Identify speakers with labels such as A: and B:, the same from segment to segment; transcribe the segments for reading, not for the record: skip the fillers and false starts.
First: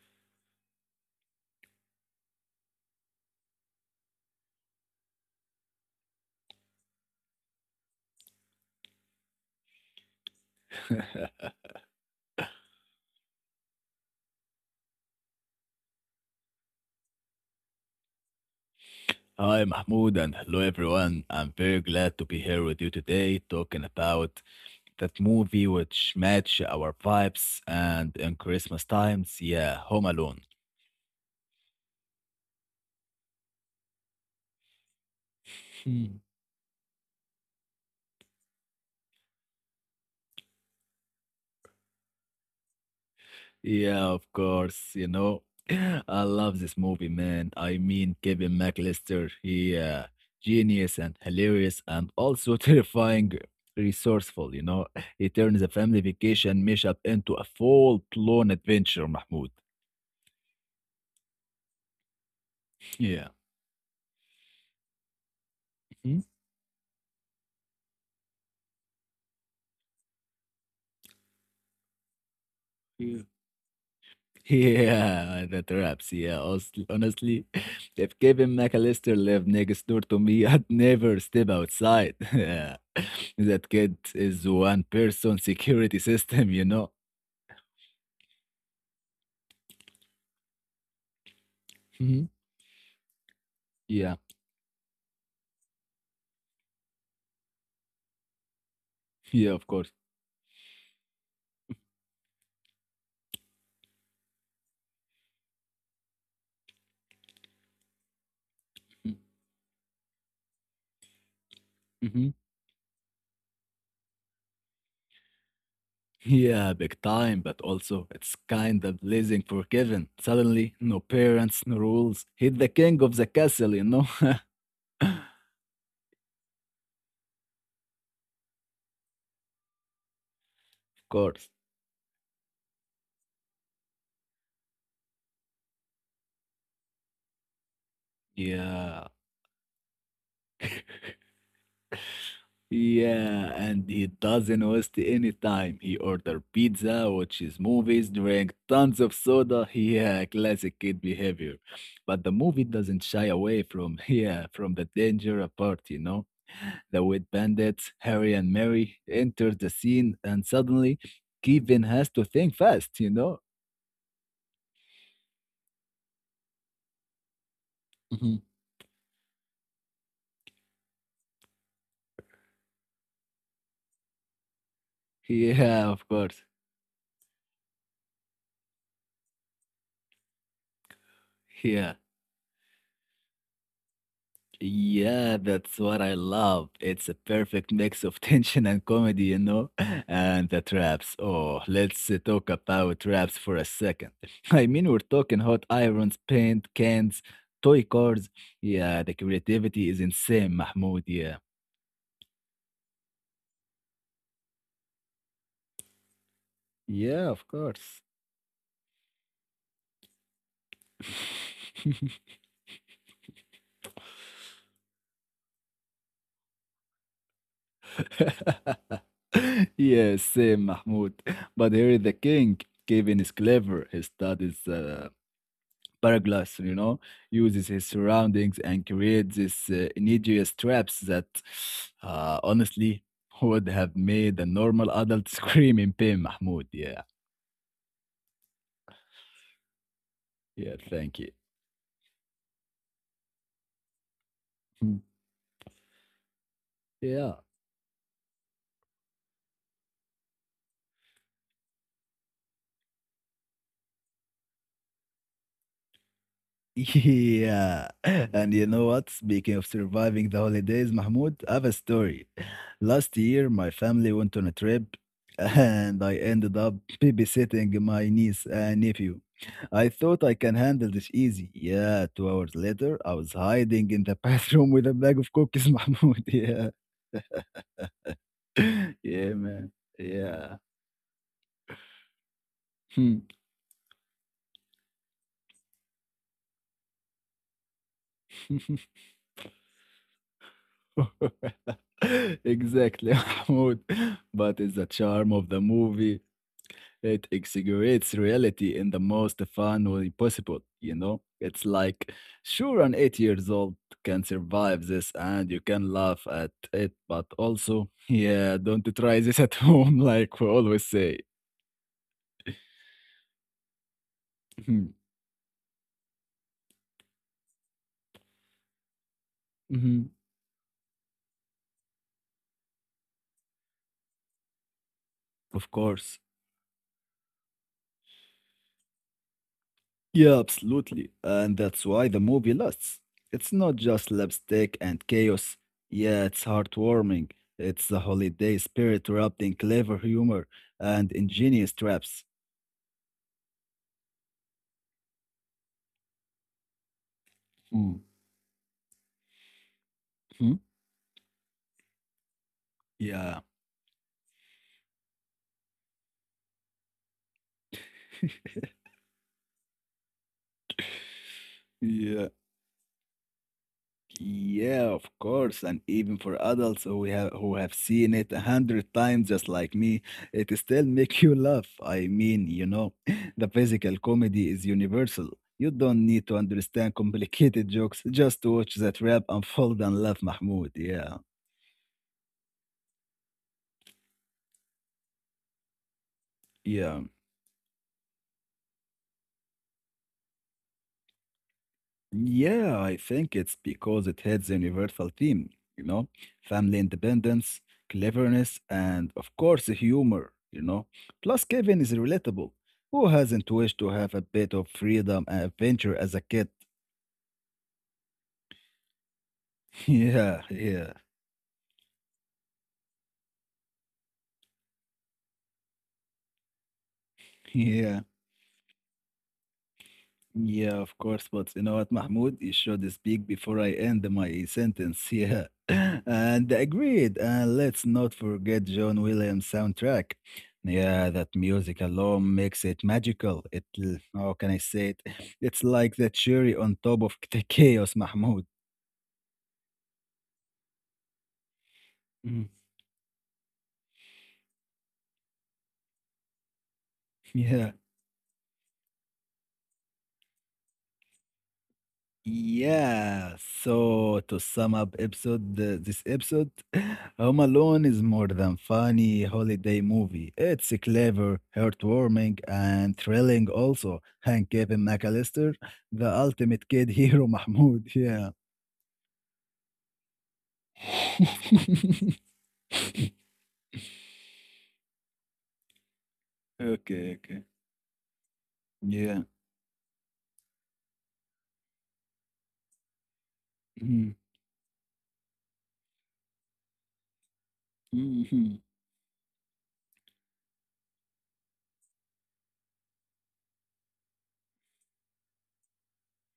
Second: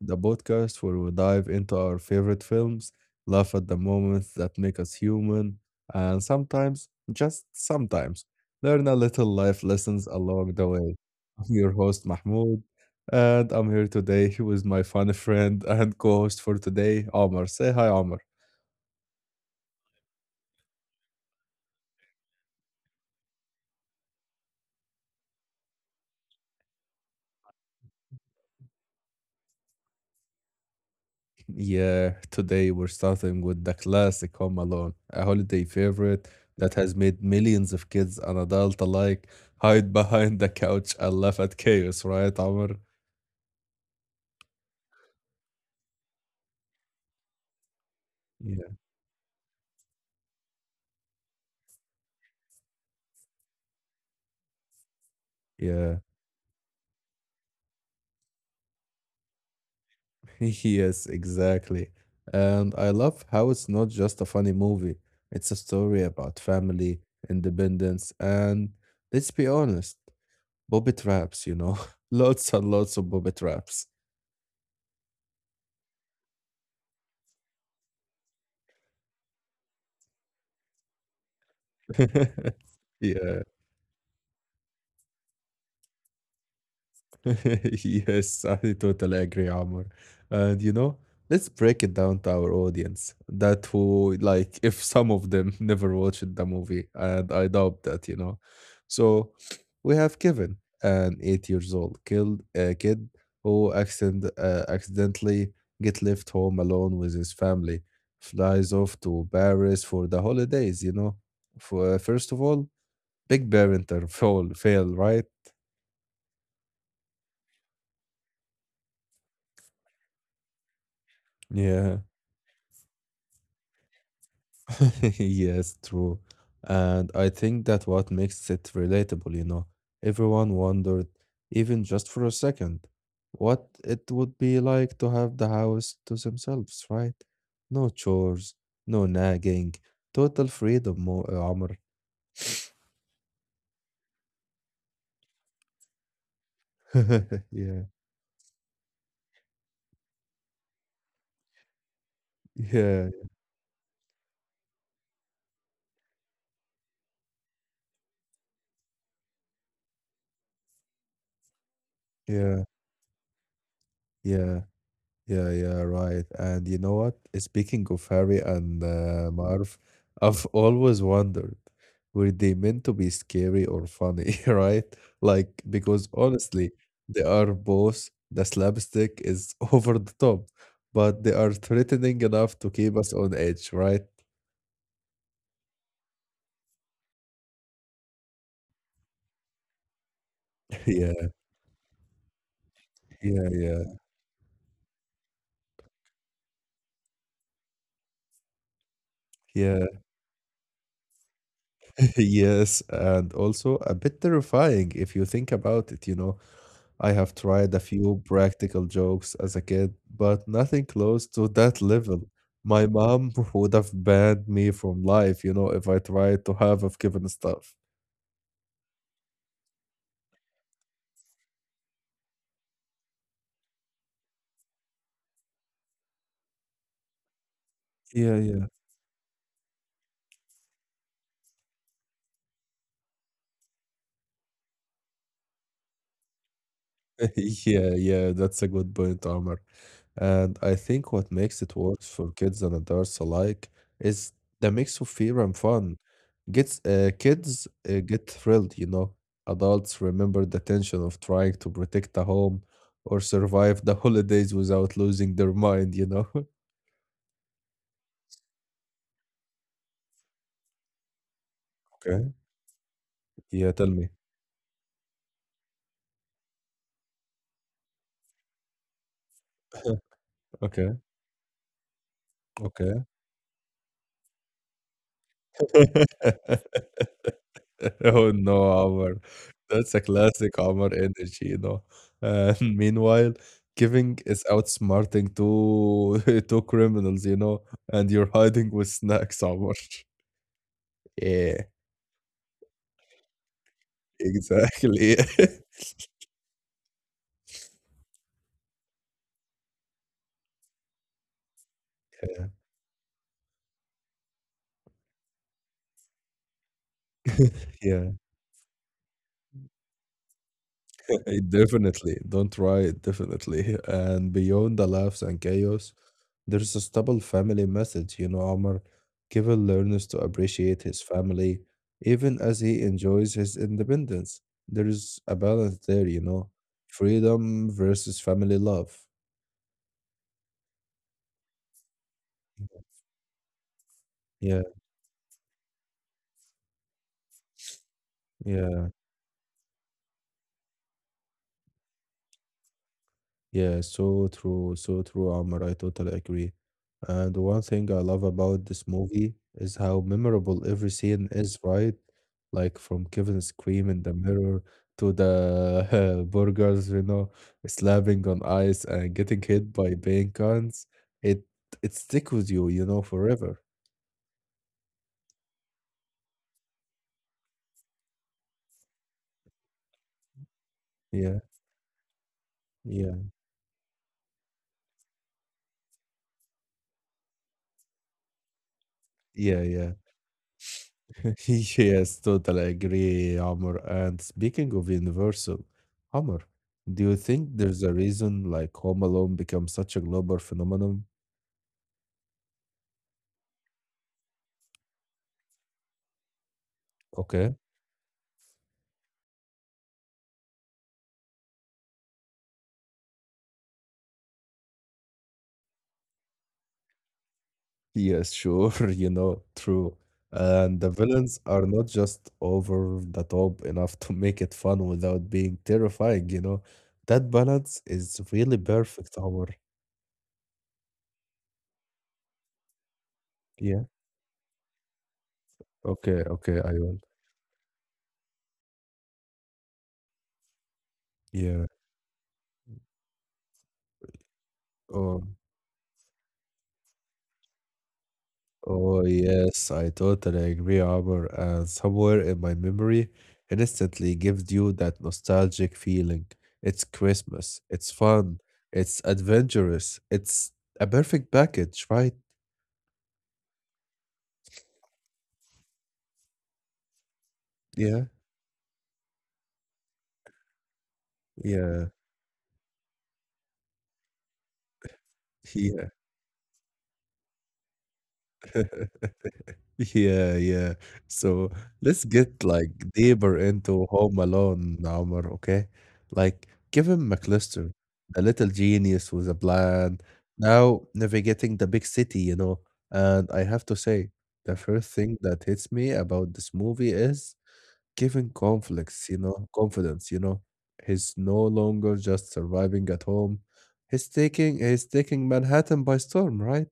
A: The podcast where we dive into our favorite films, laugh at the moments that make us human, and sometimes, just sometimes, learn a little life lessons along the way. I'm your host, Mahmoud, and I'm here today with my funny friend and co host for today, Omar. Say hi, Omar.
B: Hi, Mahmoud, and hello, everyone. I'm very glad to be here with you today talking about that movie which match our vibes and in Christmas times, yeah, Home Alone.
A: Yeah, today we're starting with the classic Home Alone, a holiday
B: Hmm.
A: favorite that has made millions of kids and adults alike hide behind the couch and laugh at chaos, right, Amr?
B: Yeah, of course, I love this movie, man.
A: Yeah.
B: Kevin McAllister, he genius and hilarious and also terrifying resourceful, you know. He turns
A: Yeah.
B: a family vacation mashup into a full-blown adventure, Mahmoud.
A: Yes, exactly. And I love how it's
B: Yeah.
A: not just a funny movie. It's a story about
B: Hmm?
A: family, independence, and let's be honest, booby traps. Lots and lots of booby traps.
B: Yeah, that wraps. Yeah, honestly, if Kevin McAllister lived next door to me, I'd never step outside.
A: Yeah.
B: Yeah, that kid is one person security system, you know?
A: Yes, I totally agree, Amr. And you know, let's break it down to our
B: Mhm.
A: audience. That who
B: Yeah,
A: like if some of them never watched the movie, and I doubt that. So
B: yeah,
A: we
B: of
A: have
B: course.
A: Kevin, an 8 years old killed a kid who accidentally get left home alone with his family, flies off to Paris for the holidays. For first of all,
B: Mm-hmm.
A: big parent fail, right?
B: Yeah, big time, but also it's kind of blazing for Kevin. Suddenly, no
A: Yeah.
B: parents, no rules. He's the king of the castle, you know? of
A: Yes, true. And I think that what makes it relatable. Everyone wondered, even
B: course.
A: just for a second, what it would be like to have the house to themselves, right? No chores, no
B: Yeah.
A: nagging, total freedom, Amr.
B: Yeah, and he doesn't waste any time. He order pizza,
A: Yeah,
B: watches movies, drink tons of soda. Yeah, classic kid behavior. But the movie
A: yeah,
B: doesn't shy away from yeah, from the danger apart, you know. The wet bandits, Harry and Mary, enter the scene and suddenly Kevin has to
A: yeah,
B: think fast, you know?
A: yeah. Yeah, yeah, right. And you know what? Speaking of Harry
B: Mhm.
A: and Marv, I've always wondered, were they meant to be scary or funny, right? Like, because
B: Yeah, of
A: honestly,
B: course.
A: they are both, the slapstick is over the top, but they are threatening
B: Yeah,
A: enough to keep us on edge, right?
B: Yeah, that's what I love. It's a perfect mix of tension and comedy, you know? And the
A: Yeah,
B: traps. Oh, let's talk about
A: yeah,
B: traps
A: yeah,
B: for a second. I mean, we're talking hot irons, paint cans, toy cars. Yeah, the
A: yeah,
B: creativity is insane, Mahmoud. Yeah,
A: yes. And also a bit terrifying if you think about it. I have
B: Yeah,
A: tried a
B: of
A: few
B: course.
A: practical jokes as a kid, but nothing close to that level. My mom would have banned me from life, if I tried to have of given stuff.
B: Yes, same, Mahmoud. But here is the king. Kevin is clever. He studies Paraglide, you know, uses his
A: Yeah, yeah.
B: surroundings and creates these insidious traps that, honestly, would have made a normal adult scream in pain, Mahmoud. Yeah,
A: Yeah, yeah, that's a good point, Omar. And I
B: yeah,
A: think what
B: thank
A: makes
B: you.
A: it work for kids and adults alike is the mix of
B: Mm.
A: fear and fun. Gets kids
B: Yeah.
A: get thrilled. Adults remember the tension of trying to protect the home or survive the holidays without losing their mind.
B: Yeah. And you know what? Speaking of surviving the holidays, Mahmoud, I have a
A: Okay.
B: story. Last
A: Yeah,
B: year,
A: tell
B: my
A: me.
B: family went on a trip and I ended up babysitting my niece and nephew. I thought I can
A: Okay,
B: handle this easy. Yeah, 2 hours
A: okay.
B: later, I was hiding in the bathroom with a bag of cookies, Mahmoud. Yeah.
A: Oh no, Omar.
B: Yeah,
A: That's a
B: man.
A: classic
B: Yeah.
A: Omar energy. And meanwhile,
B: Hmm.
A: giving is outsmarting two two criminals, and you're hiding with snacks, Omar. Yeah,
B: Exactly, Mahmoud. But it's
A: exactly.
B: the charm of the movie. It exaggerates reality in the most fun way possible, you know? It's like,
A: Yeah.
B: sure, an 8 years old can survive this and you can laugh at it, but
A: Yeah.
B: also, yeah, don't try this at home, like we always
A: Eh,
B: say.
A: definitely, don't try it, definitely. And beyond the
B: Hmm
A: laughs and chaos, there's a stable family message, Omar. Kevin learns to appreciate his family even as he enjoys his independence. There is a balance
B: Of
A: there,
B: course.
A: freedom versus family love.
B: Yeah, absolutely. And that's why the movie lasts. It's not just
A: Yeah,
B: lipstick and chaos. Yeah, it's heartwarming. It's the
A: yeah.
B: holiday spirit wrapped in clever humor and ingenious traps.
A: Yeah, so true, Amr. I totally agree. And one thing I love about this movie is how memorable every
B: Mhm.
A: scene is, right? Like from Kevin
B: Yeah,
A: scream in the mirror to the burgers, slapping on ice and getting hit by paint cans. It it stick with
B: yeah,
A: you, you know, forever.
B: yeah, of course. And even for adults who have seen it 100 times, just like me, it still
A: Yeah,
B: make you laugh. I mean, you know,
A: yeah,
B: the physical comedy is universal. You don't need to understand complicated jokes. Just watch that rap
A: yeah, yeah.
B: unfold and laugh, Mahmoud. Yeah.
A: Yes, totally agree, Amr. And speaking of Universal, Amr, do you
B: Yeah,
A: think there's a reason like Home Alone became such a global phenomenon?
B: Yeah, I think it's because it hits the universal theme, you know, family
A: Okay.
B: independence, cleverness, and of course, the humor, you know. Plus, Kevin is relatable. Who hasn't wished to have a bit of freedom and adventure as a kid?
A: Yes, sure, true.
B: Yeah,
A: And the
B: yeah,
A: villains are not just over the top enough to make it fun without being terrifying. That balance is
B: yeah.
A: really perfect, Amr.
B: Yeah, of course, but you know what, Mahmoud? You should speak
A: Yeah.
B: before I end my sentence.
A: Okay,
B: Yeah.
A: okay, I
B: And
A: will.
B: agreed. And let's not forget John Williams' soundtrack. Yeah, that
A: Yeah.
B: music alone makes it magical. How can I
A: Oh.
B: say it? It's like the cherry on top of the chaos, Mahmoud.
A: Oh, yes, I totally agree, Amr. And somewhere in my
B: Mm,
A: memory, it instantly gives you that nostalgic feeling. It's Christmas, it's
B: Yeah.
A: fun, it's adventurous, it's a perfect package, right?
B: Yeah, so to sum up episode this episode, Home
A: Yeah,
B: Alone is more than funny holiday movie. It's clever,
A: yeah,
B: heartwarming, and thrilling also. And Kevin
A: yeah.
B: McAllister, the ultimate kid hero, Mahmoud. Yeah.
A: Yeah, yeah. So let's get like deeper into Home Alone, Omar, okay? Like Kevin
B: okay,
A: McLister,
B: okay.
A: the little genius with a
B: Yeah.
A: plan, now navigating the big city, you know. And I have to say, the first thing that hits me about this movie is Kevin conflicts, you know, confidence, you know. He's no longer just surviving at home. He's taking Manhattan by storm, right?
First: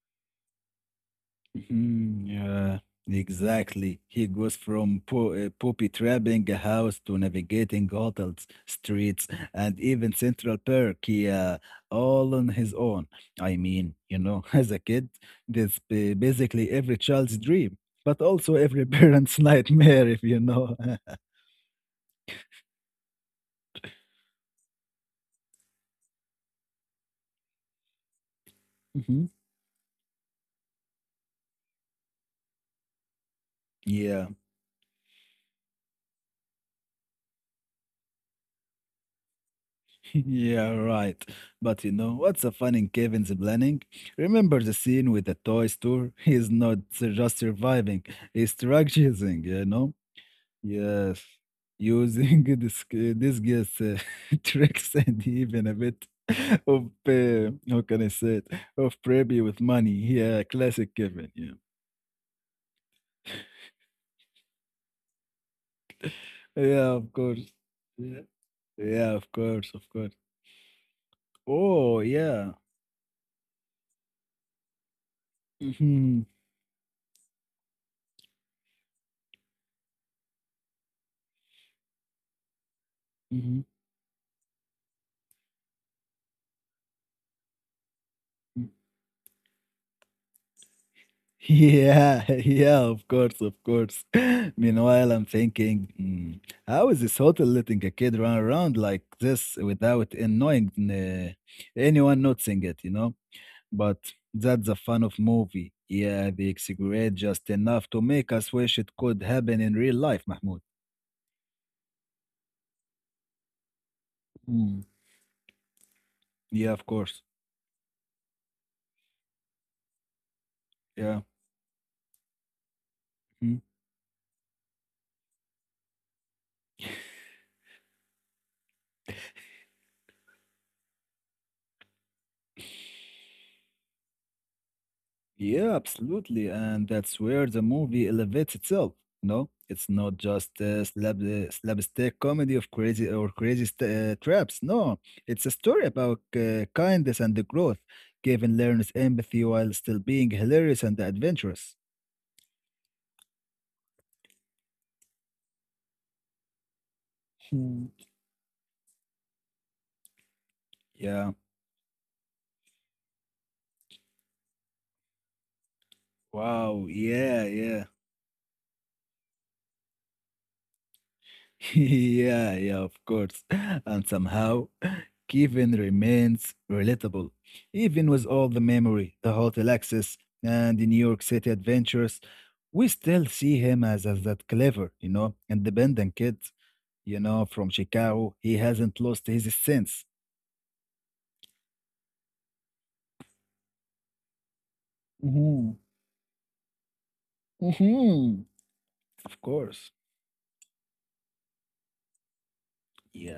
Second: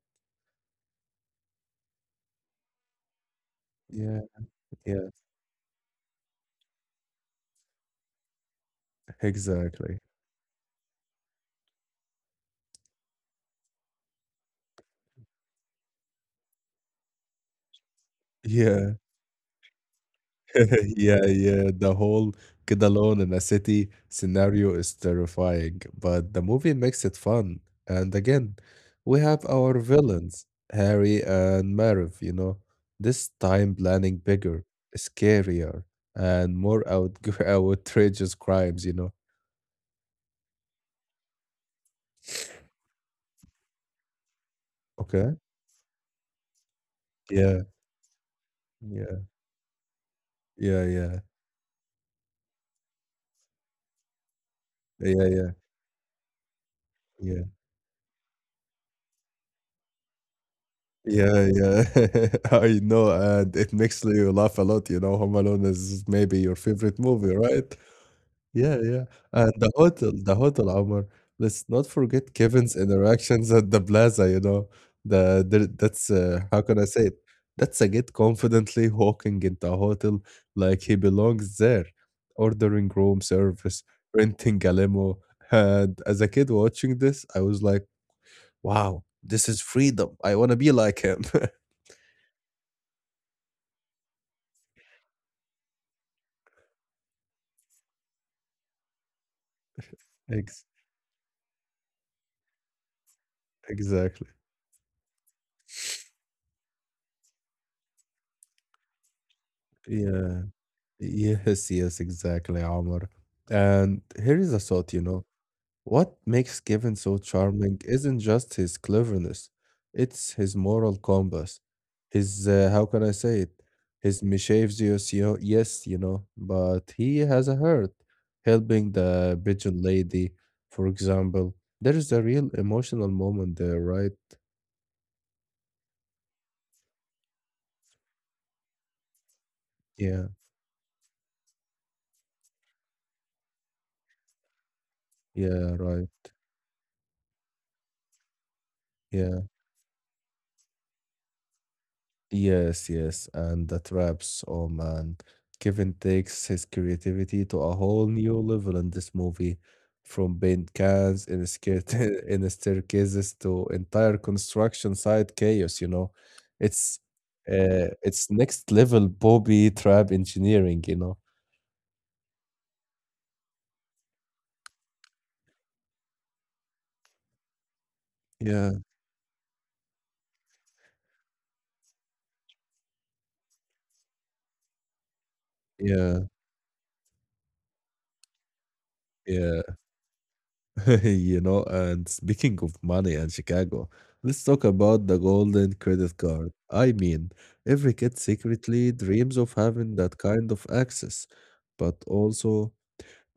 B: Mhm. Yeah, exactly.
A: Yeah,
B: He goes from
A: yeah,
B: poppy trapping a house to navigating hotels, streets, and
A: exactly.
B: even Central Park. Yeah, all on his own. I mean, you know, as a kid, that's basically every child's dream, but also every
A: Yeah,
B: parent's nightmare, if you know.
A: yeah, yeah, the whole kid alone in a city scenario is terrifying, but the movie makes it fun. And again, we
B: Mhm.
A: have our villains, Harry and Marv, you know, this time planning
B: Yeah.
A: bigger, scarier, and more out outrageous crimes, you know.
B: Yeah, right. But you know what's a fun in Kevin's planning? Remember the scene with
A: Okay.
B: the toy store? He's not just
A: Yeah,
B: surviving, he's
A: yeah,
B: strategizing, you know?
A: yeah, yeah,
B: Yes, using this guess tricks
A: yeah,
B: and
A: yeah,
B: even a bit of,
A: yeah.
B: how can I say it, of preppy with money. Yeah, classic Kevin.
A: Yeah,
B: Yeah,
A: yeah. I know, and it makes you laugh a lot. You know, Home Alone is maybe your
B: yeah,
A: favorite
B: of
A: movie,
B: course.
A: right?
B: Yeah,
A: Yeah, yeah.
B: yeah, of
A: And the
B: course, of
A: hotel,
B: course.
A: the hotel, Omar. Let's not
B: Oh,
A: forget
B: yeah.
A: Kevin's interactions at the plaza, you know. The that's
B: hmm
A: how can I say it? That's a get confidently walking into a hotel like he belongs there, ordering room
B: hmm
A: service, renting a limo. And as a kid watching this, I was like, wow, this is freedom. I want to be like him.
B: Yeah, yeah, of course. Meanwhile, I'm thinking, "Hmm, how is this hotel letting a kid run around like this without
A: Ex-
B: annoying anyone noticing it, you know? But
A: exactly.
B: that's the fun of movie. Yeah, they exaggerate just enough to make us wish it could happen in real life,
A: Yeah.
B: Mahmoud.
A: Yes, yes, exactly, Omar. And here is a
B: Hmm,
A: thought, you know. What makes
B: Yeah, of
A: Kevin so
B: course.
A: charming isn't just his cleverness, it's his moral
B: Yeah.
A: compass. His, how can I say it?
B: hmm.
A: His mischievous, yes, you know, but he has a heart. Helping the pigeon lady, for example. There is a real emotional moment there, right?
B: Yeah, absolutely. And that's where the movie elevates itself. No, it's not
A: Yeah,
B: just a slapstick comedy of crazy or crazy traps. No, it's a
A: yeah,
B: story
A: right.
B: about kindness and the growth. Gavin learns
A: Yeah.
B: empathy while still being hilarious and adventurous.
A: Yes, yes, and the traps. Oh man, Kevin takes his creativity to a
B: Hmm.
A: whole new level in this movie, from paint cans
B: Yeah.
A: in a skirt in a staircases to entire construction site chaos. You know,
B: Wow.
A: it's
B: Yeah. Yeah.
A: it's next level Bobby trap engineering. You know,
B: yeah. Yeah. Of course. And somehow Kevin remains relatable. Even with all the
A: yeah,
B: memory, the hotel access, and the New York City adventures, we still see him as that clever, you know, independent
A: yeah,
B: kid, you know, from Chicago. He hasn't lost his
A: yeah.
B: sense.
A: you know, and speaking of money and Chicago, let's talk about the
B: Mm-hmm.
A: golden credit card. I mean, every kid
B: Mm-hmm.
A: secretly dreams
B: Of
A: of
B: course.
A: having that kind of access, but also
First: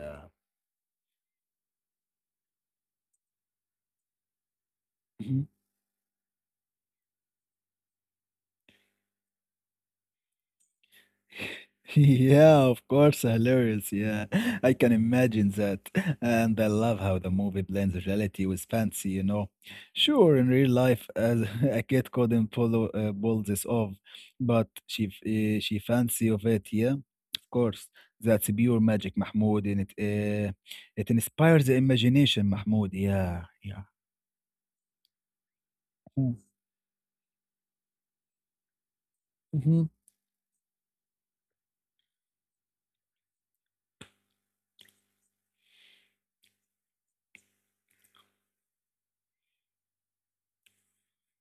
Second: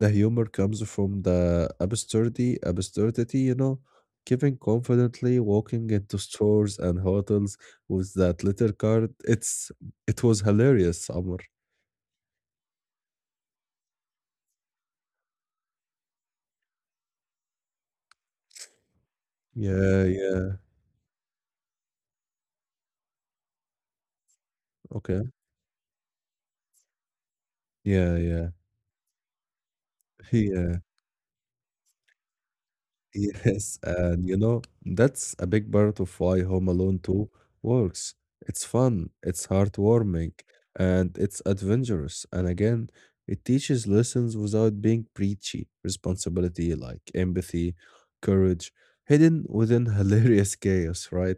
A: the humor comes from the absurdity, you know, giving confidently walking into stores and hotels with that little card. It was hilarious, Amr.
B: Yeah, of course, hilarious. Yeah, I can imagine that. And I love how the movie blends reality with fancy, you know.
A: Yeah,
B: Sure, in
A: yeah.
B: real life, as a kid couldn't pull this off, but
A: Okay.
B: she fancy of it, yeah. Of course,
A: Yeah,
B: that's
A: yeah.
B: pure magic, Mahmoud, and
A: Yeah.
B: it inspires the imagination, Mahmoud. Yeah,
A: Yes,
B: yeah.
A: and you know, that's a big part of why Home Alone 2 works. It's fun, it's
B: Mm.
A: heartwarming, and it's adventurous. And again, it teaches lessons without being preachy. Responsibility like empathy, courage, hidden within hilarious chaos, right?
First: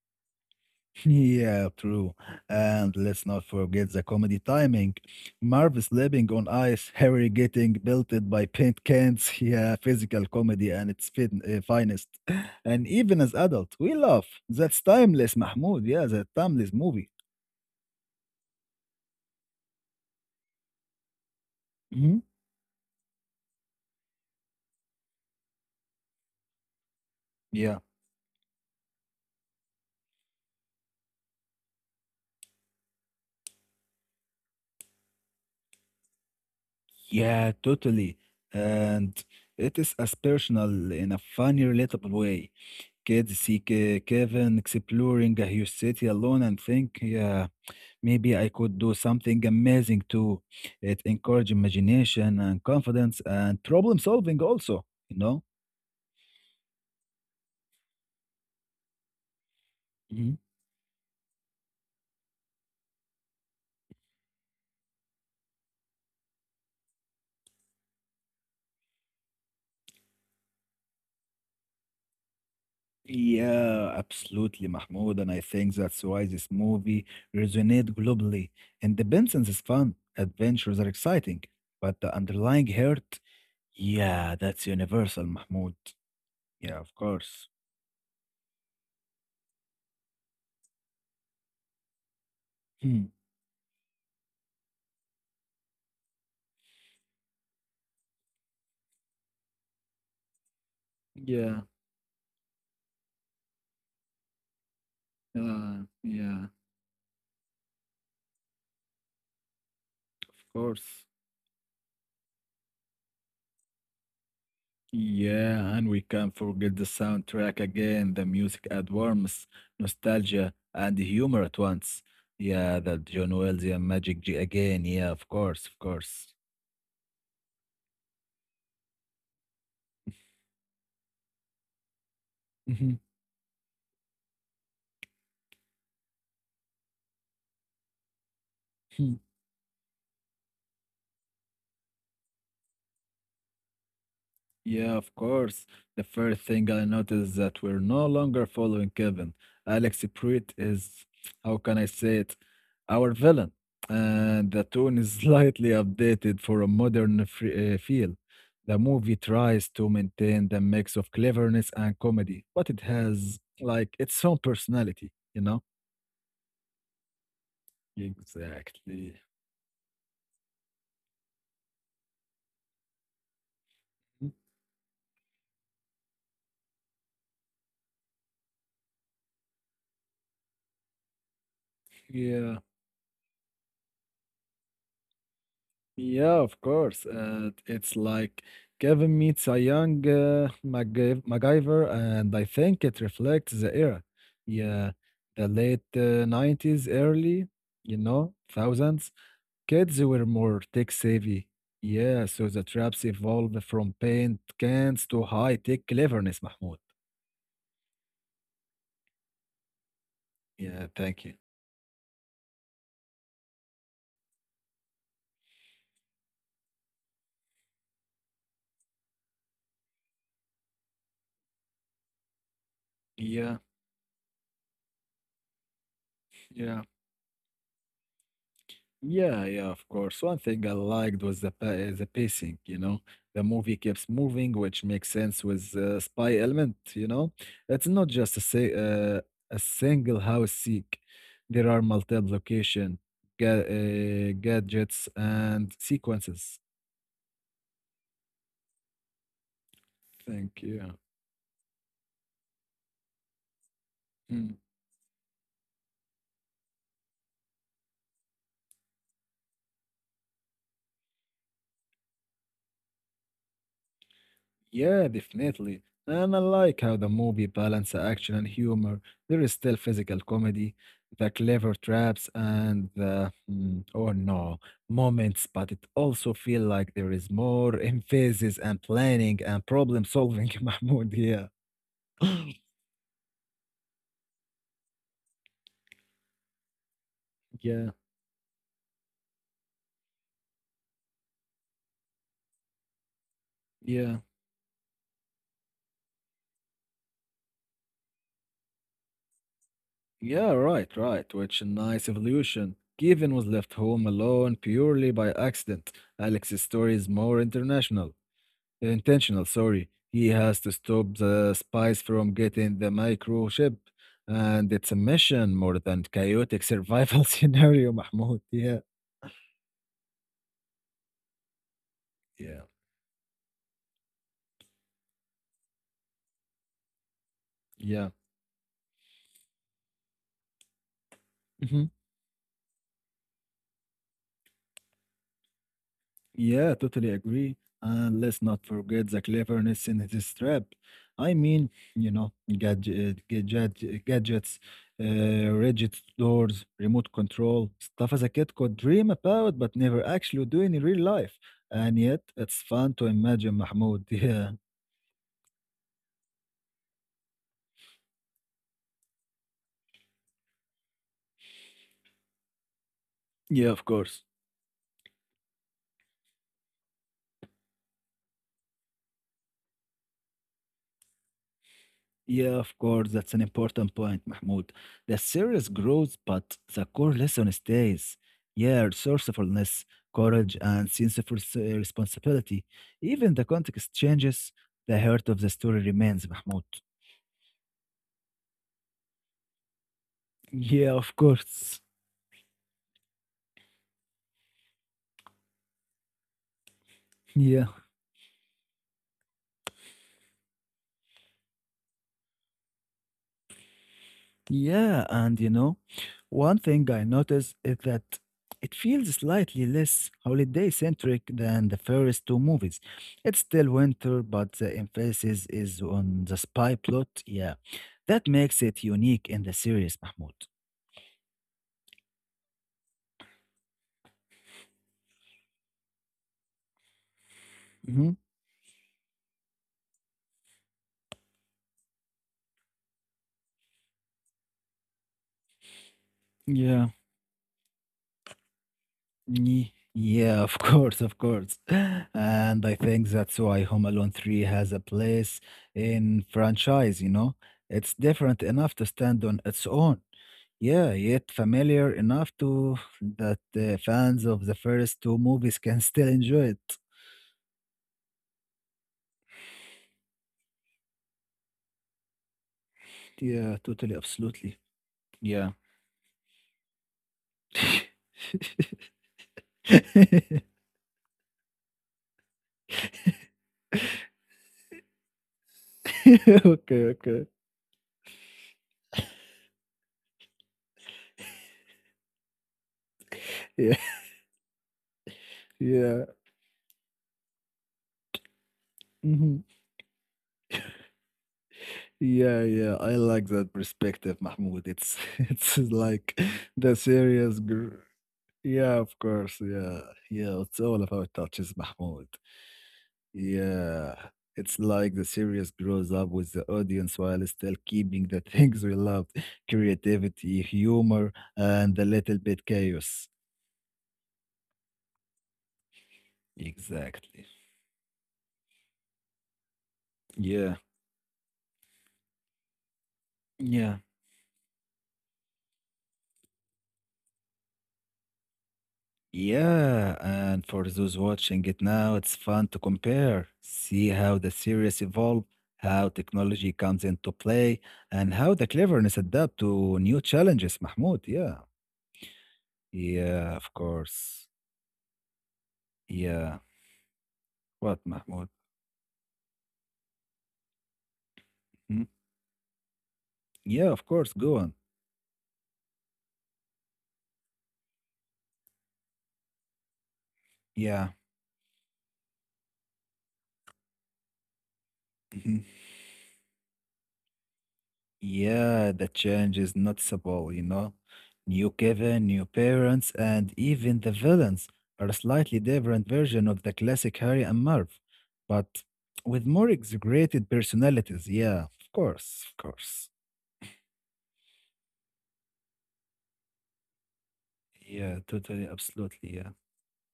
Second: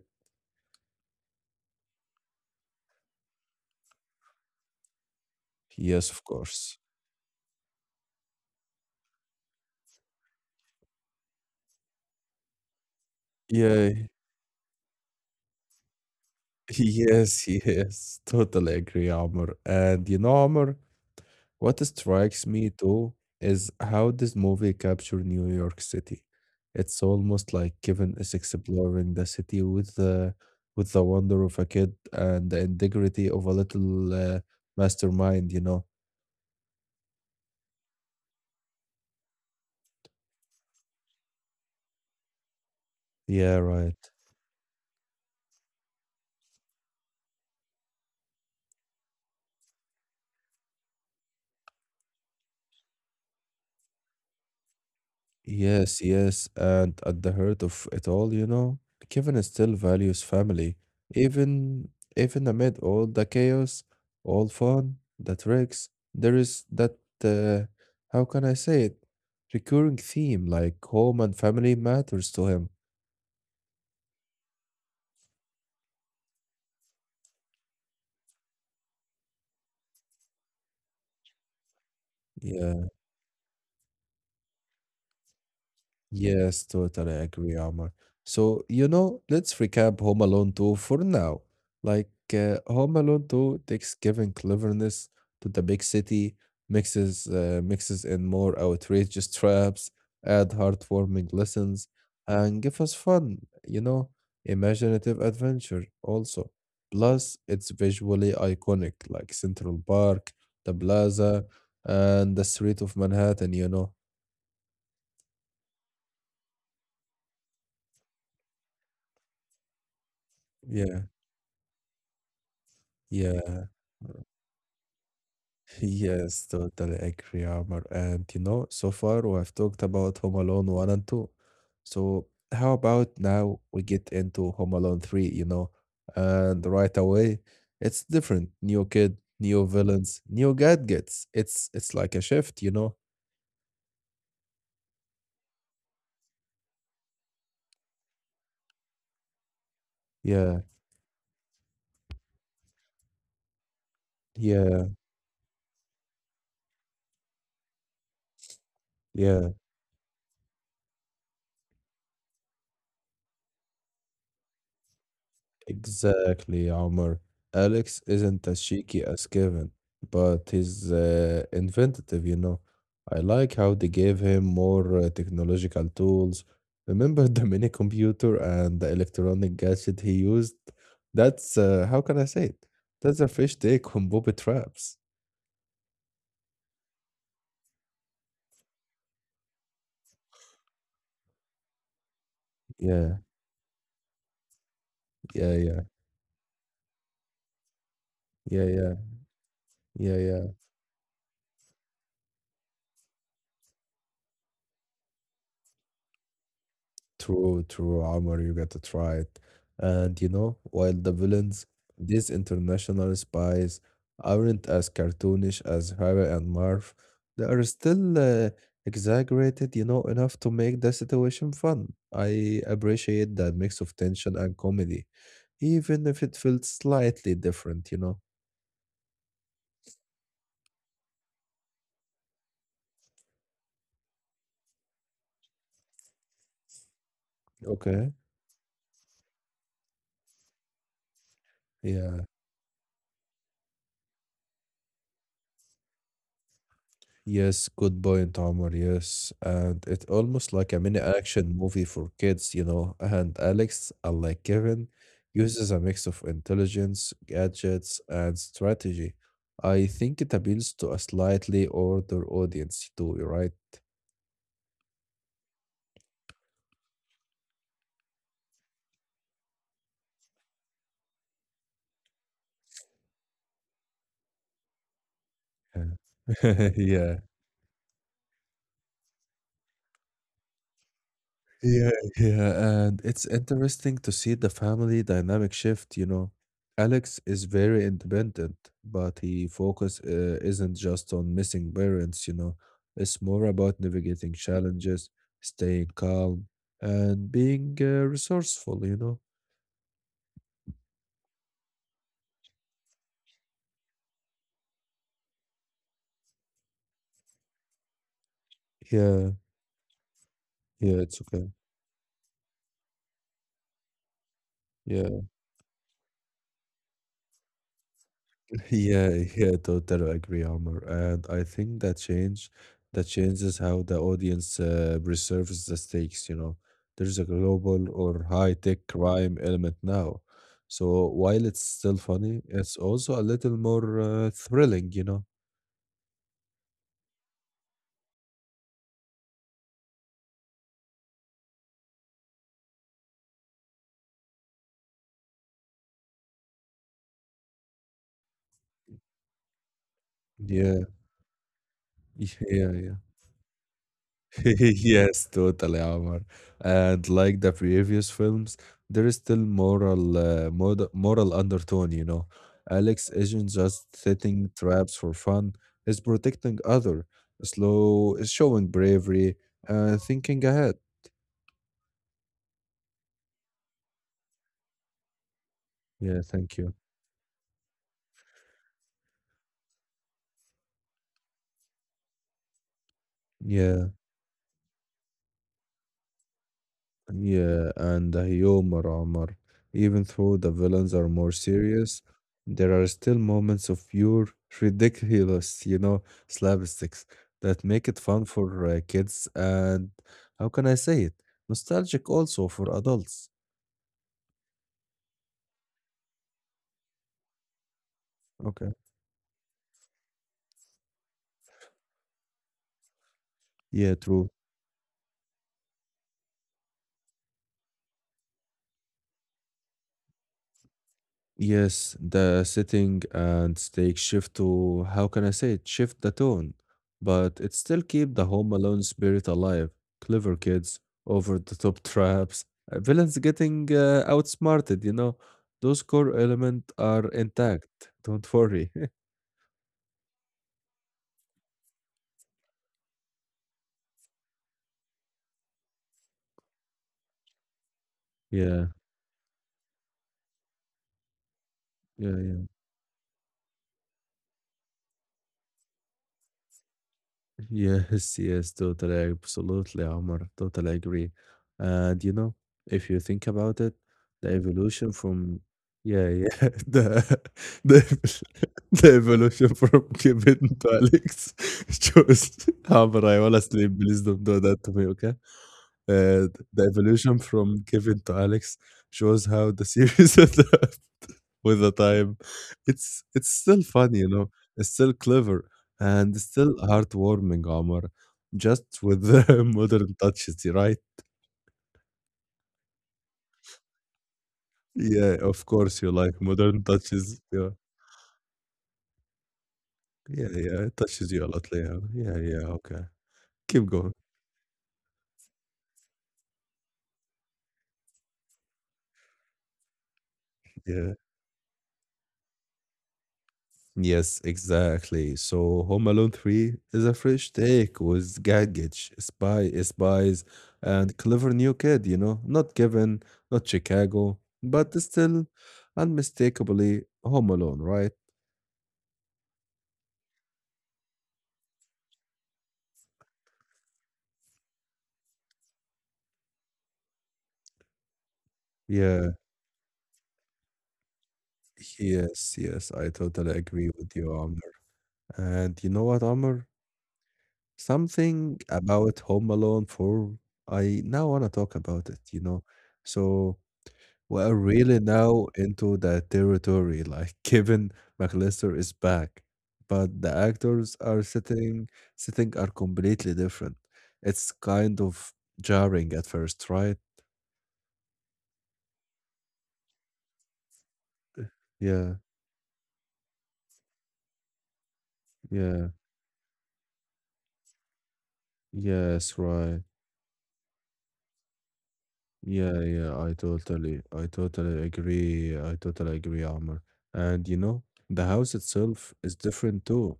B: Yeah, true. And let's not forget the comedy timing. Marv
A: Yes, of
B: slipping on
A: course.
B: ice, Harry getting belted by paint cans. Yeah, physical comedy and its finest. And even as adult,
A: Yeah,
B: we love. That's timeless, Mahmoud. Yeah, that timeless movie.
A: yes, yes. Totally agree, Amr. And you know, Amr, what
B: Mhm.
A: strikes me too is how this movie captured New York City. It's almost like
B: Yeah,
A: Kevin is exploring the city with the wonder of a kid and the integrity of a little mastermind, you know.
B: yeah, totally. And it is aspirational in a funny, relatable way. Kids
A: Yeah,
B: see
A: right.
B: Kevin exploring a huge city alone and think, yeah. Maybe I could do something amazing too. It encourage imagination and confidence and problem solving also, you know?
A: Yes, yes, and at the heart of it all, you know, Kevin still values
B: Mhm.
A: family, even even amid all the chaos, all fun, the tricks. There is that uh, how can I say it? Recurring theme like home and family matters to him.
B: Yeah, absolutely, Mahmoud. And I think that's why this movie resonates globally. Independence is fun, adventures are exciting, but the underlying
A: Yeah.
B: hurt, yeah, that's universal, Mahmoud.
A: Yes,
B: Yeah, of
A: totally
B: course.
A: agree, Omar. So, you know, let's recap Home Alone 2 for now. Like, Home
B: Hmm.
A: Alone 2 takes giving cleverness to the big city, mixes in more outrageous traps, add heartwarming
B: Yeah,
A: lessons, and give us fun, you know, imaginative adventure
B: yeah,
A: also. Plus, it's visually iconic, like Central Park,
B: of
A: the
B: course.
A: plaza, and the street of Manhattan, you know.
B: Yeah, and we can't forget the soundtrack again. The music adds warmth, nostalgia,
A: Yeah,
B: and humor at once. Yeah, that John
A: yeah.
B: Wells, yeah, magic G again. Yeah, of course, of course.
A: Yes, totally agree, Amr. And you know, so far we have talked about Home Alone 1 and 2. So how about now we get into Home Alone 3, you know? And right away, it's different. New kid, new villains, new gadgets. It's like a shift, you know?
B: Yeah, of course. The first thing I noticed is that we're no longer following Kevin. Alex Pruitt
A: Yeah,
B: is, how can I say it, our villain. And the
A: yeah,
B: tone is slightly updated for a modern feel. The movie
A: yeah.
B: tries to maintain the mix of cleverness and comedy, but it has, like, its own personality, you know?
A: Exactly, Omar. Alex isn't as cheeky
B: Exactly.
A: as Kevin, but he's inventive, you know. I like how they gave him more technological tools. Remember the mini computer and the electronic gadget he used? That's how can I say
B: Yeah,
A: it? That's a fish take on Bobby traps.
B: Yeah, of course. It's like Kevin meets a young MacGyver, and I think it
A: Yeah,
B: reflects the era. Yeah, the
A: yeah, yeah,
B: late 90s, early, you know,
A: yeah, yeah,
B: thousands. Kids
A: yeah,
B: were
A: yeah.
B: more tech savvy. Yeah, so the traps evolved from paint cans to high tech cleverness, Mahmoud.
A: True, true, Omar, you got to try it. And you know,
B: Yeah,
A: while the
B: thank you.
A: villains, these international spies, aren't as cartoonish as Harry and Marv, they are still exaggerated, you know, enough to make the situation fun. I appreciate that
B: Yeah,
A: mix of tension and comedy, even if it felt
B: yeah.
A: slightly different, you know.
B: Yeah, yeah, of course. One thing I liked was the the pacing, you know. The movie keeps moving, which makes sense with spy element, you know. It's not
A: Okay,
B: just a say a single house seek. There are
A: yeah.
B: multiple location, ga gadgets and sequences.
A: Yes, good point, Omar. Yes, and it's almost
B: Thank
A: like a
B: you.
A: mini action movie for kids, you know. And Alex, unlike
B: Hmm.
A: Kevin, uses a mix of intelligence, gadgets, and strategy. I think it appeals to a slightly older audience too, right?
B: Yeah, definitely. And I like how the movie balance action and humor. There is still physical comedy, the clever traps, and the mm, oh no moments, but it also feel
A: Yeah.
B: like there
A: Yeah.
B: is more emphasis and planning and problem solving, Mahmoud. Yeah.
A: Yeah, yeah, and it's interesting to see the family dynamic shift, you know. Alex is very
B: yeah,
A: independent, but he focus isn't just on missing parents, you know. It's more about
B: yeah,
A: navigating challenges, staying calm, and being resourceful, you know.
B: yeah. Right, right. Which a nice evolution. Given was left home alone purely by accident. Alex's story is more international.
A: Yeah,
B: Intentional, sorry. He has to
A: yeah, it's
B: stop
A: okay.
B: the spies from getting the microchip. And it's a
A: Yeah.
B: mission more than chaotic survival scenario, Mahmoud. Yeah.
A: Yeah, yeah, totally agree, Omar. And I think that change
B: yeah,
A: that changes how the audience preserves the stakes, you know. There's a global
B: yeah.
A: or high-tech crime element now. So while it's still funny, it's also a little more thrilling, you know.
B: Yeah, totally agree. And let's not forget the cleverness in his trap. I mean, you know, gadgets, uh, rigid doors, remote control, stuff as a kid could dream about but never actually do in
A: Yeah,
B: real life. And yet, it's
A: yeah, yeah.
B: fun to imagine Mahmoud. Yeah,
A: Yes, totally, Omar. And like the previous films, there is still moral, moral undertone. You know, Alex isn't
B: yeah, of
A: just
B: course.
A: setting traps for fun; he's protecting other, slow, showing bravery, thinking ahead.
B: Yeah, of course, that's an important point, Mahmoud. The series
A: Yeah,
B: grows,
A: thank
B: but
A: you.
B: the core lesson stays. Yeah, resourcefulness, courage, and sense of responsibility. Even the
A: Yeah.
B: context changes, the heart of the story remains, Mahmoud.
A: Yeah, and the humor, Omar. Even though the villains
B: Yeah,
A: are
B: of
A: more
B: course.
A: serious, there are still moments of pure ridiculous, you know, slapsticks that
B: Yeah.
A: make it fun for kids and how can I say it? Nostalgic also for adults.
B: Yeah, and you know, one thing I noticed is that
A: Okay.
B: it feels slightly less holiday centric than the first two movies. It's still
A: Yeah,
B: winter,
A: true.
B: but the emphasis is on the spy plot. Yeah, that makes it unique in the series, Mahmoud.
A: Yes, the sitting and steak shift to, how can I say it, shift the tone, but it still keep
B: Hmm.
A: the Home Alone spirit alive. Clever kids, over the top traps, villains getting outsmarted, you know. Those core elements
B: Yeah.
A: are intact. Don't worry.
B: Yeah, of course, of course. And I think that's why Home Alone 3 has a place in franchise, you know? It's different
A: Yeah,
B: enough to stand on its own. Yeah, yet familiar enough
A: yeah,
B: to that fans of the first two movies can still enjoy it.
A: yes, yes, totally, absolutely, Omar. Totally agree. And you know, if you think about
B: Yeah,
A: it,
B: totally,
A: the
B: absolutely.
A: evolution from
B: Yeah.
A: yeah, yeah, the the, ev- the evolution from Kevin to Alex shows Omar, I wanna sleep. Please don't do that to me, okay? Uh, the
B: Okay,
A: evolution
B: okay.
A: from Kevin to Alex shows how the series adapt with the time. It's still
B: Yeah,
A: funny, you know. It's still clever
B: yeah.
A: and it's still heartwarming, Omar. Just with the
B: Mhm.
A: modern touches, right?
B: Yeah, yeah, I like that perspective, Mahmoud. It's
A: Yeah, of
B: it's
A: course you like
B: like
A: modern
B: the
A: touches. Yeah,
B: Yeah, of course. Yeah,
A: yeah,
B: yeah.
A: yeah.
B: It's
A: It
B: all
A: touches
B: about
A: you a lot,
B: touches,
A: Leah.
B: Mahmoud.
A: Yeah, yeah. Okay, keep going.
B: Yeah, it's like the series grows up with the audience while still keeping the things we love: creativity,
A: Yeah.
B: humor, and a little bit chaos.
A: Yes, exactly. So Home Alone 3 is a fresh
B: Exactly.
A: take with gadgets, spies,
B: Yeah,
A: and clever new kid, you know, not given, not
B: yeah.
A: Chicago, but still unmistakably Home Alone, right?
B: Yeah, and for those watching it now, it's fun to compare, see how the series evolve, how technology comes into play, and how the cleverness
A: Yeah,
B: adapt to new challenges, Mahmoud. Yeah,
A: yes, yes, I totally
B: yeah, of
A: agree with you,
B: course.
A: Amr. And you know what,
B: Yeah,
A: Amr?
B: what, Mahmoud?
A: Something about Home Alone 4, I now want to talk about
B: Hmm?
A: it, you know. So
B: Yeah, of course.
A: we're
B: Go on.
A: really now into the territory, like Kevin McAllister is back, but the actors
B: Yeah.
A: are sitting are completely different. It's kind of jarring at first, right?
B: Yeah, the change is noticeable, you know. New
A: Yeah,
B: Kevin, new parents, and even the villains are a slightly
A: yeah,
B: different version of the classic Harry and Marv, but
A: yes,
B: with more
A: right.
B: exaggerated personalities. Yeah, of course, of
A: Yeah,
B: course.
A: yeah, I totally agree. I totally agree, Amr. And you know, the
B: Yeah,
A: house
B: totally,
A: itself is
B: absolutely. Yeah.
A: different too.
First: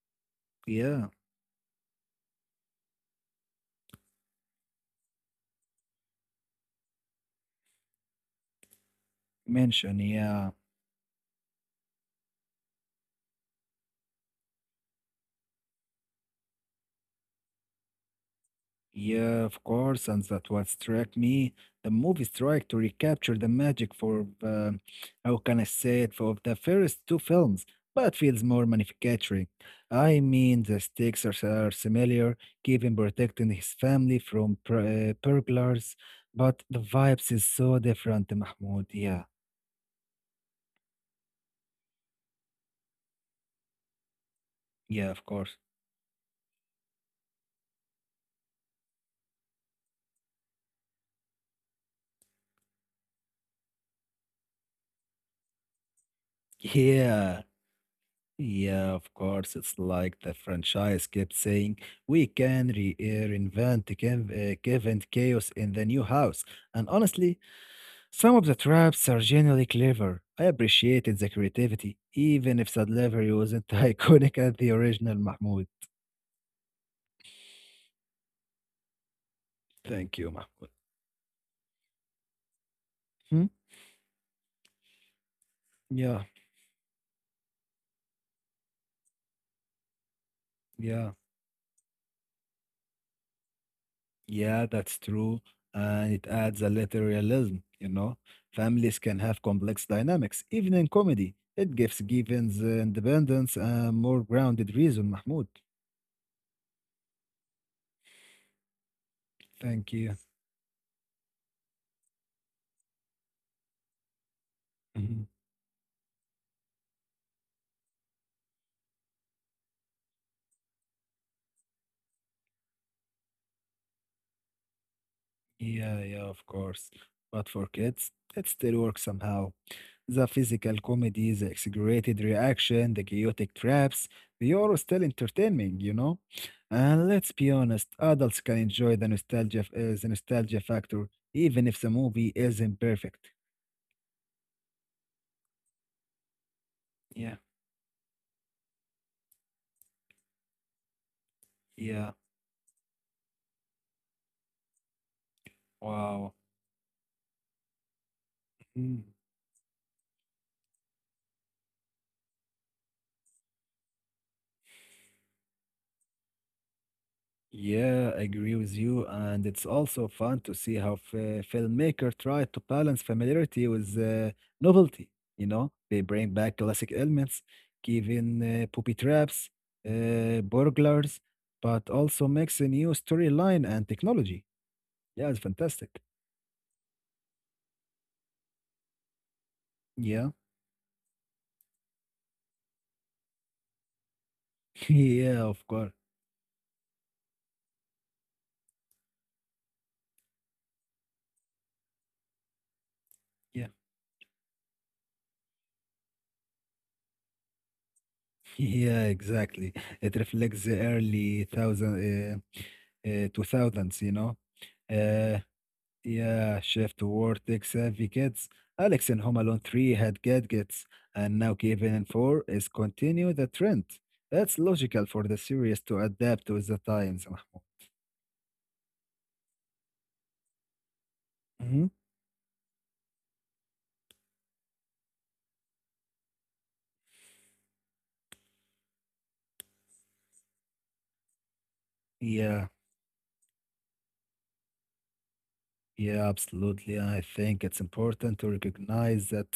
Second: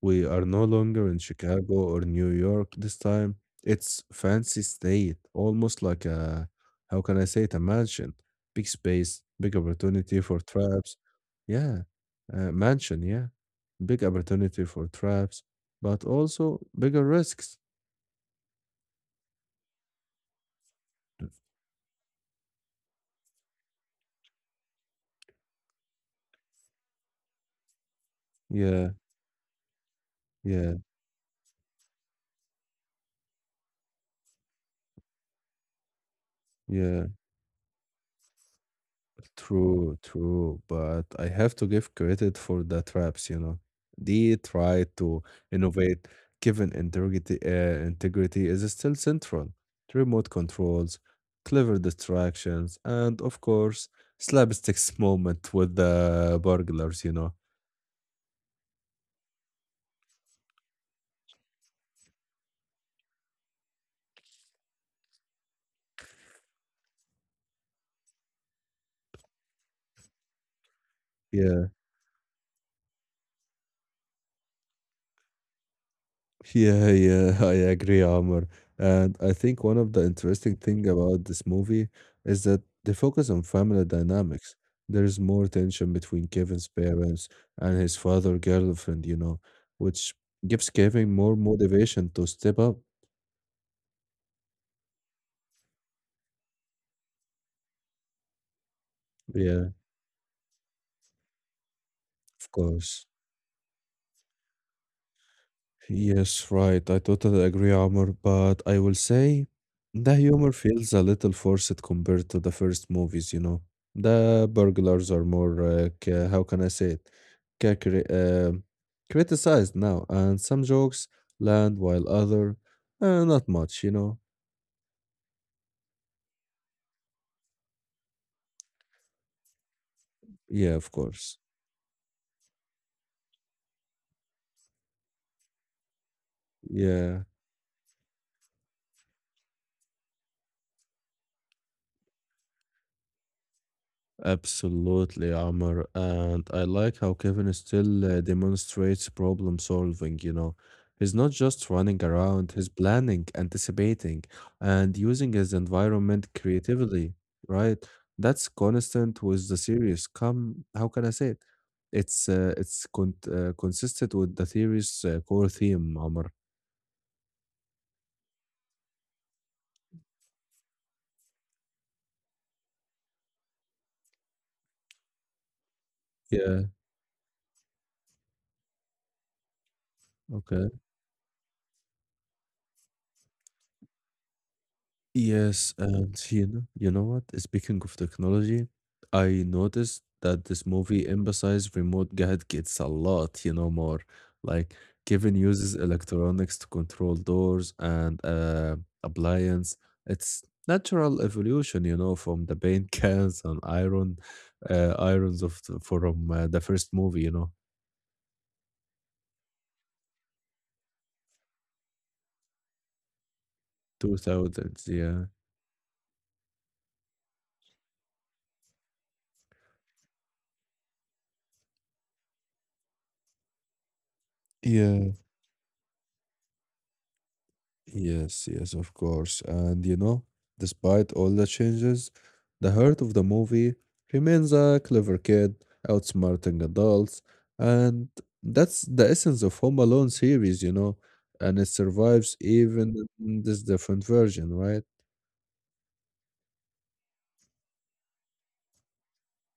A: We are no
B: Yeah,
A: longer in Chicago or New York this time. It's fancy state, almost like how can I say it, a mansion. Big space, big
B: mention.
A: opportunity for
B: Yeah.
A: traps. Yeah, mansion, yeah. Big opportunity for traps, but also bigger risks.
B: Yeah, of course, and that what struck me. The movie tried to recapture the magic for, how can I say it, for the first two films, but feels more
A: Yeah,
B: manufacturing. I mean,
A: yeah,
B: the stakes are similar, Kevin protecting his family from burglars, but the
A: yeah.
B: vibes is so different, Mahmoud. Yeah,
A: True, true, but I have to give credit for the traps, you know. They try
B: yeah,
A: to
B: of course.
A: innovate. Given integrity, integrity is still central. Remote controls, clever distractions, and of course, slapsticks moment with the burglars, you know.
B: Yeah. Yeah, of course. It's like the franchise kept saying, we can re reinvent the Kevin Chaos in the new house. And honestly, some of the traps are genuinely clever. I appreciated the
A: Yeah.
B: creativity, even if the delivery wasn't iconic as the original Mahmoud.
A: Yeah, yeah, I agree, Amr. And I think one of the
B: Thank you,
A: interesting
B: Mahmoud.
A: thing about this movie is that they focus on
B: Hmm?
A: family dynamics. There is more tension
B: Yeah,
A: between Kevin's parents and his father girlfriend, you know, which gives
B: yeah.
A: Kevin more motivation to step up.
B: Yeah, that's true. And it adds a little realism, you know. Families can have
A: Yeah,
B: complex dynamics, even in comedy. It gives
A: of
B: Givens
A: course.
B: independence a more grounded reason, Mahmoud.
A: Yes, right. I totally agree, Amr, but I will say
B: Thank you.
A: the humor feels a little forced compared to the first movies, you know. The burglars are
B: Mhm.
A: more, how can I say it, ca- cri- uh, criticized now, and some jokes land while other, not much, you know.
B: Yeah, yeah, of course. But for kids, it still works somehow. The
A: Yeah,
B: physical
A: of
B: comedy,
A: course.
B: the exaggerated reaction, the chaotic traps, they are still entertaining, you know? And
A: Yeah.
B: let's be honest, adults can enjoy the nostalgia, the nostalgia factor, even if the movie isn't perfect.
A: Absolutely, Amr. And I like how
B: Yeah,
A: Kevin still demonstrates problem solving, you know. He's not just running
B: yeah.
A: around, he's planning, anticipating, and using his environment
B: Wow.
A: creatively, right? That's constant with the series. Come, how can I say it? It's consistent with the series' core theme, Amr.
B: Yeah, I agree with you. And it's also fun to see how filmmaker tried to balance familiarity with novelty. You know, they bring back
A: Yeah,
B: classic elements, giving booby traps,
A: okay.
B: burglars, but also makes a new storyline and technology. Yeah, it's
A: Yes,
B: fantastic.
A: and you know what? Speaking of technology, I noticed
B: Yeah.
A: that this movie emphasized remote gadgets a lot, you know, more. Like Kevin
B: Yeah, of
A: uses
B: course.
A: electronics to control doors and appliance. It's natural evolution, you know, from the paint cans and
B: Yeah.
A: irons of the first movie, you know,
B: Yeah, exactly. It reflects the early thousand, 2000s, you know.
A: 2000s. Yeah.
B: Uh, Yeah, Shift Vortex Advocates, Alex in Home Alone 3 had gadgets, and now Kevin in 4 is continue the trend. That's logical
A: Yeah.
B: for the series to adapt with the times. Mahmoud.
A: Yes, yes, of course. And you know, despite all the
B: Hmm.
A: changes, the heart of the movie remains a clever kid outsmarting adults, and that's the essence of Home Alone series, you know, and it survives
B: Yeah,
A: even in this different version, right?
B: yeah, absolutely. I think it's important to recognize that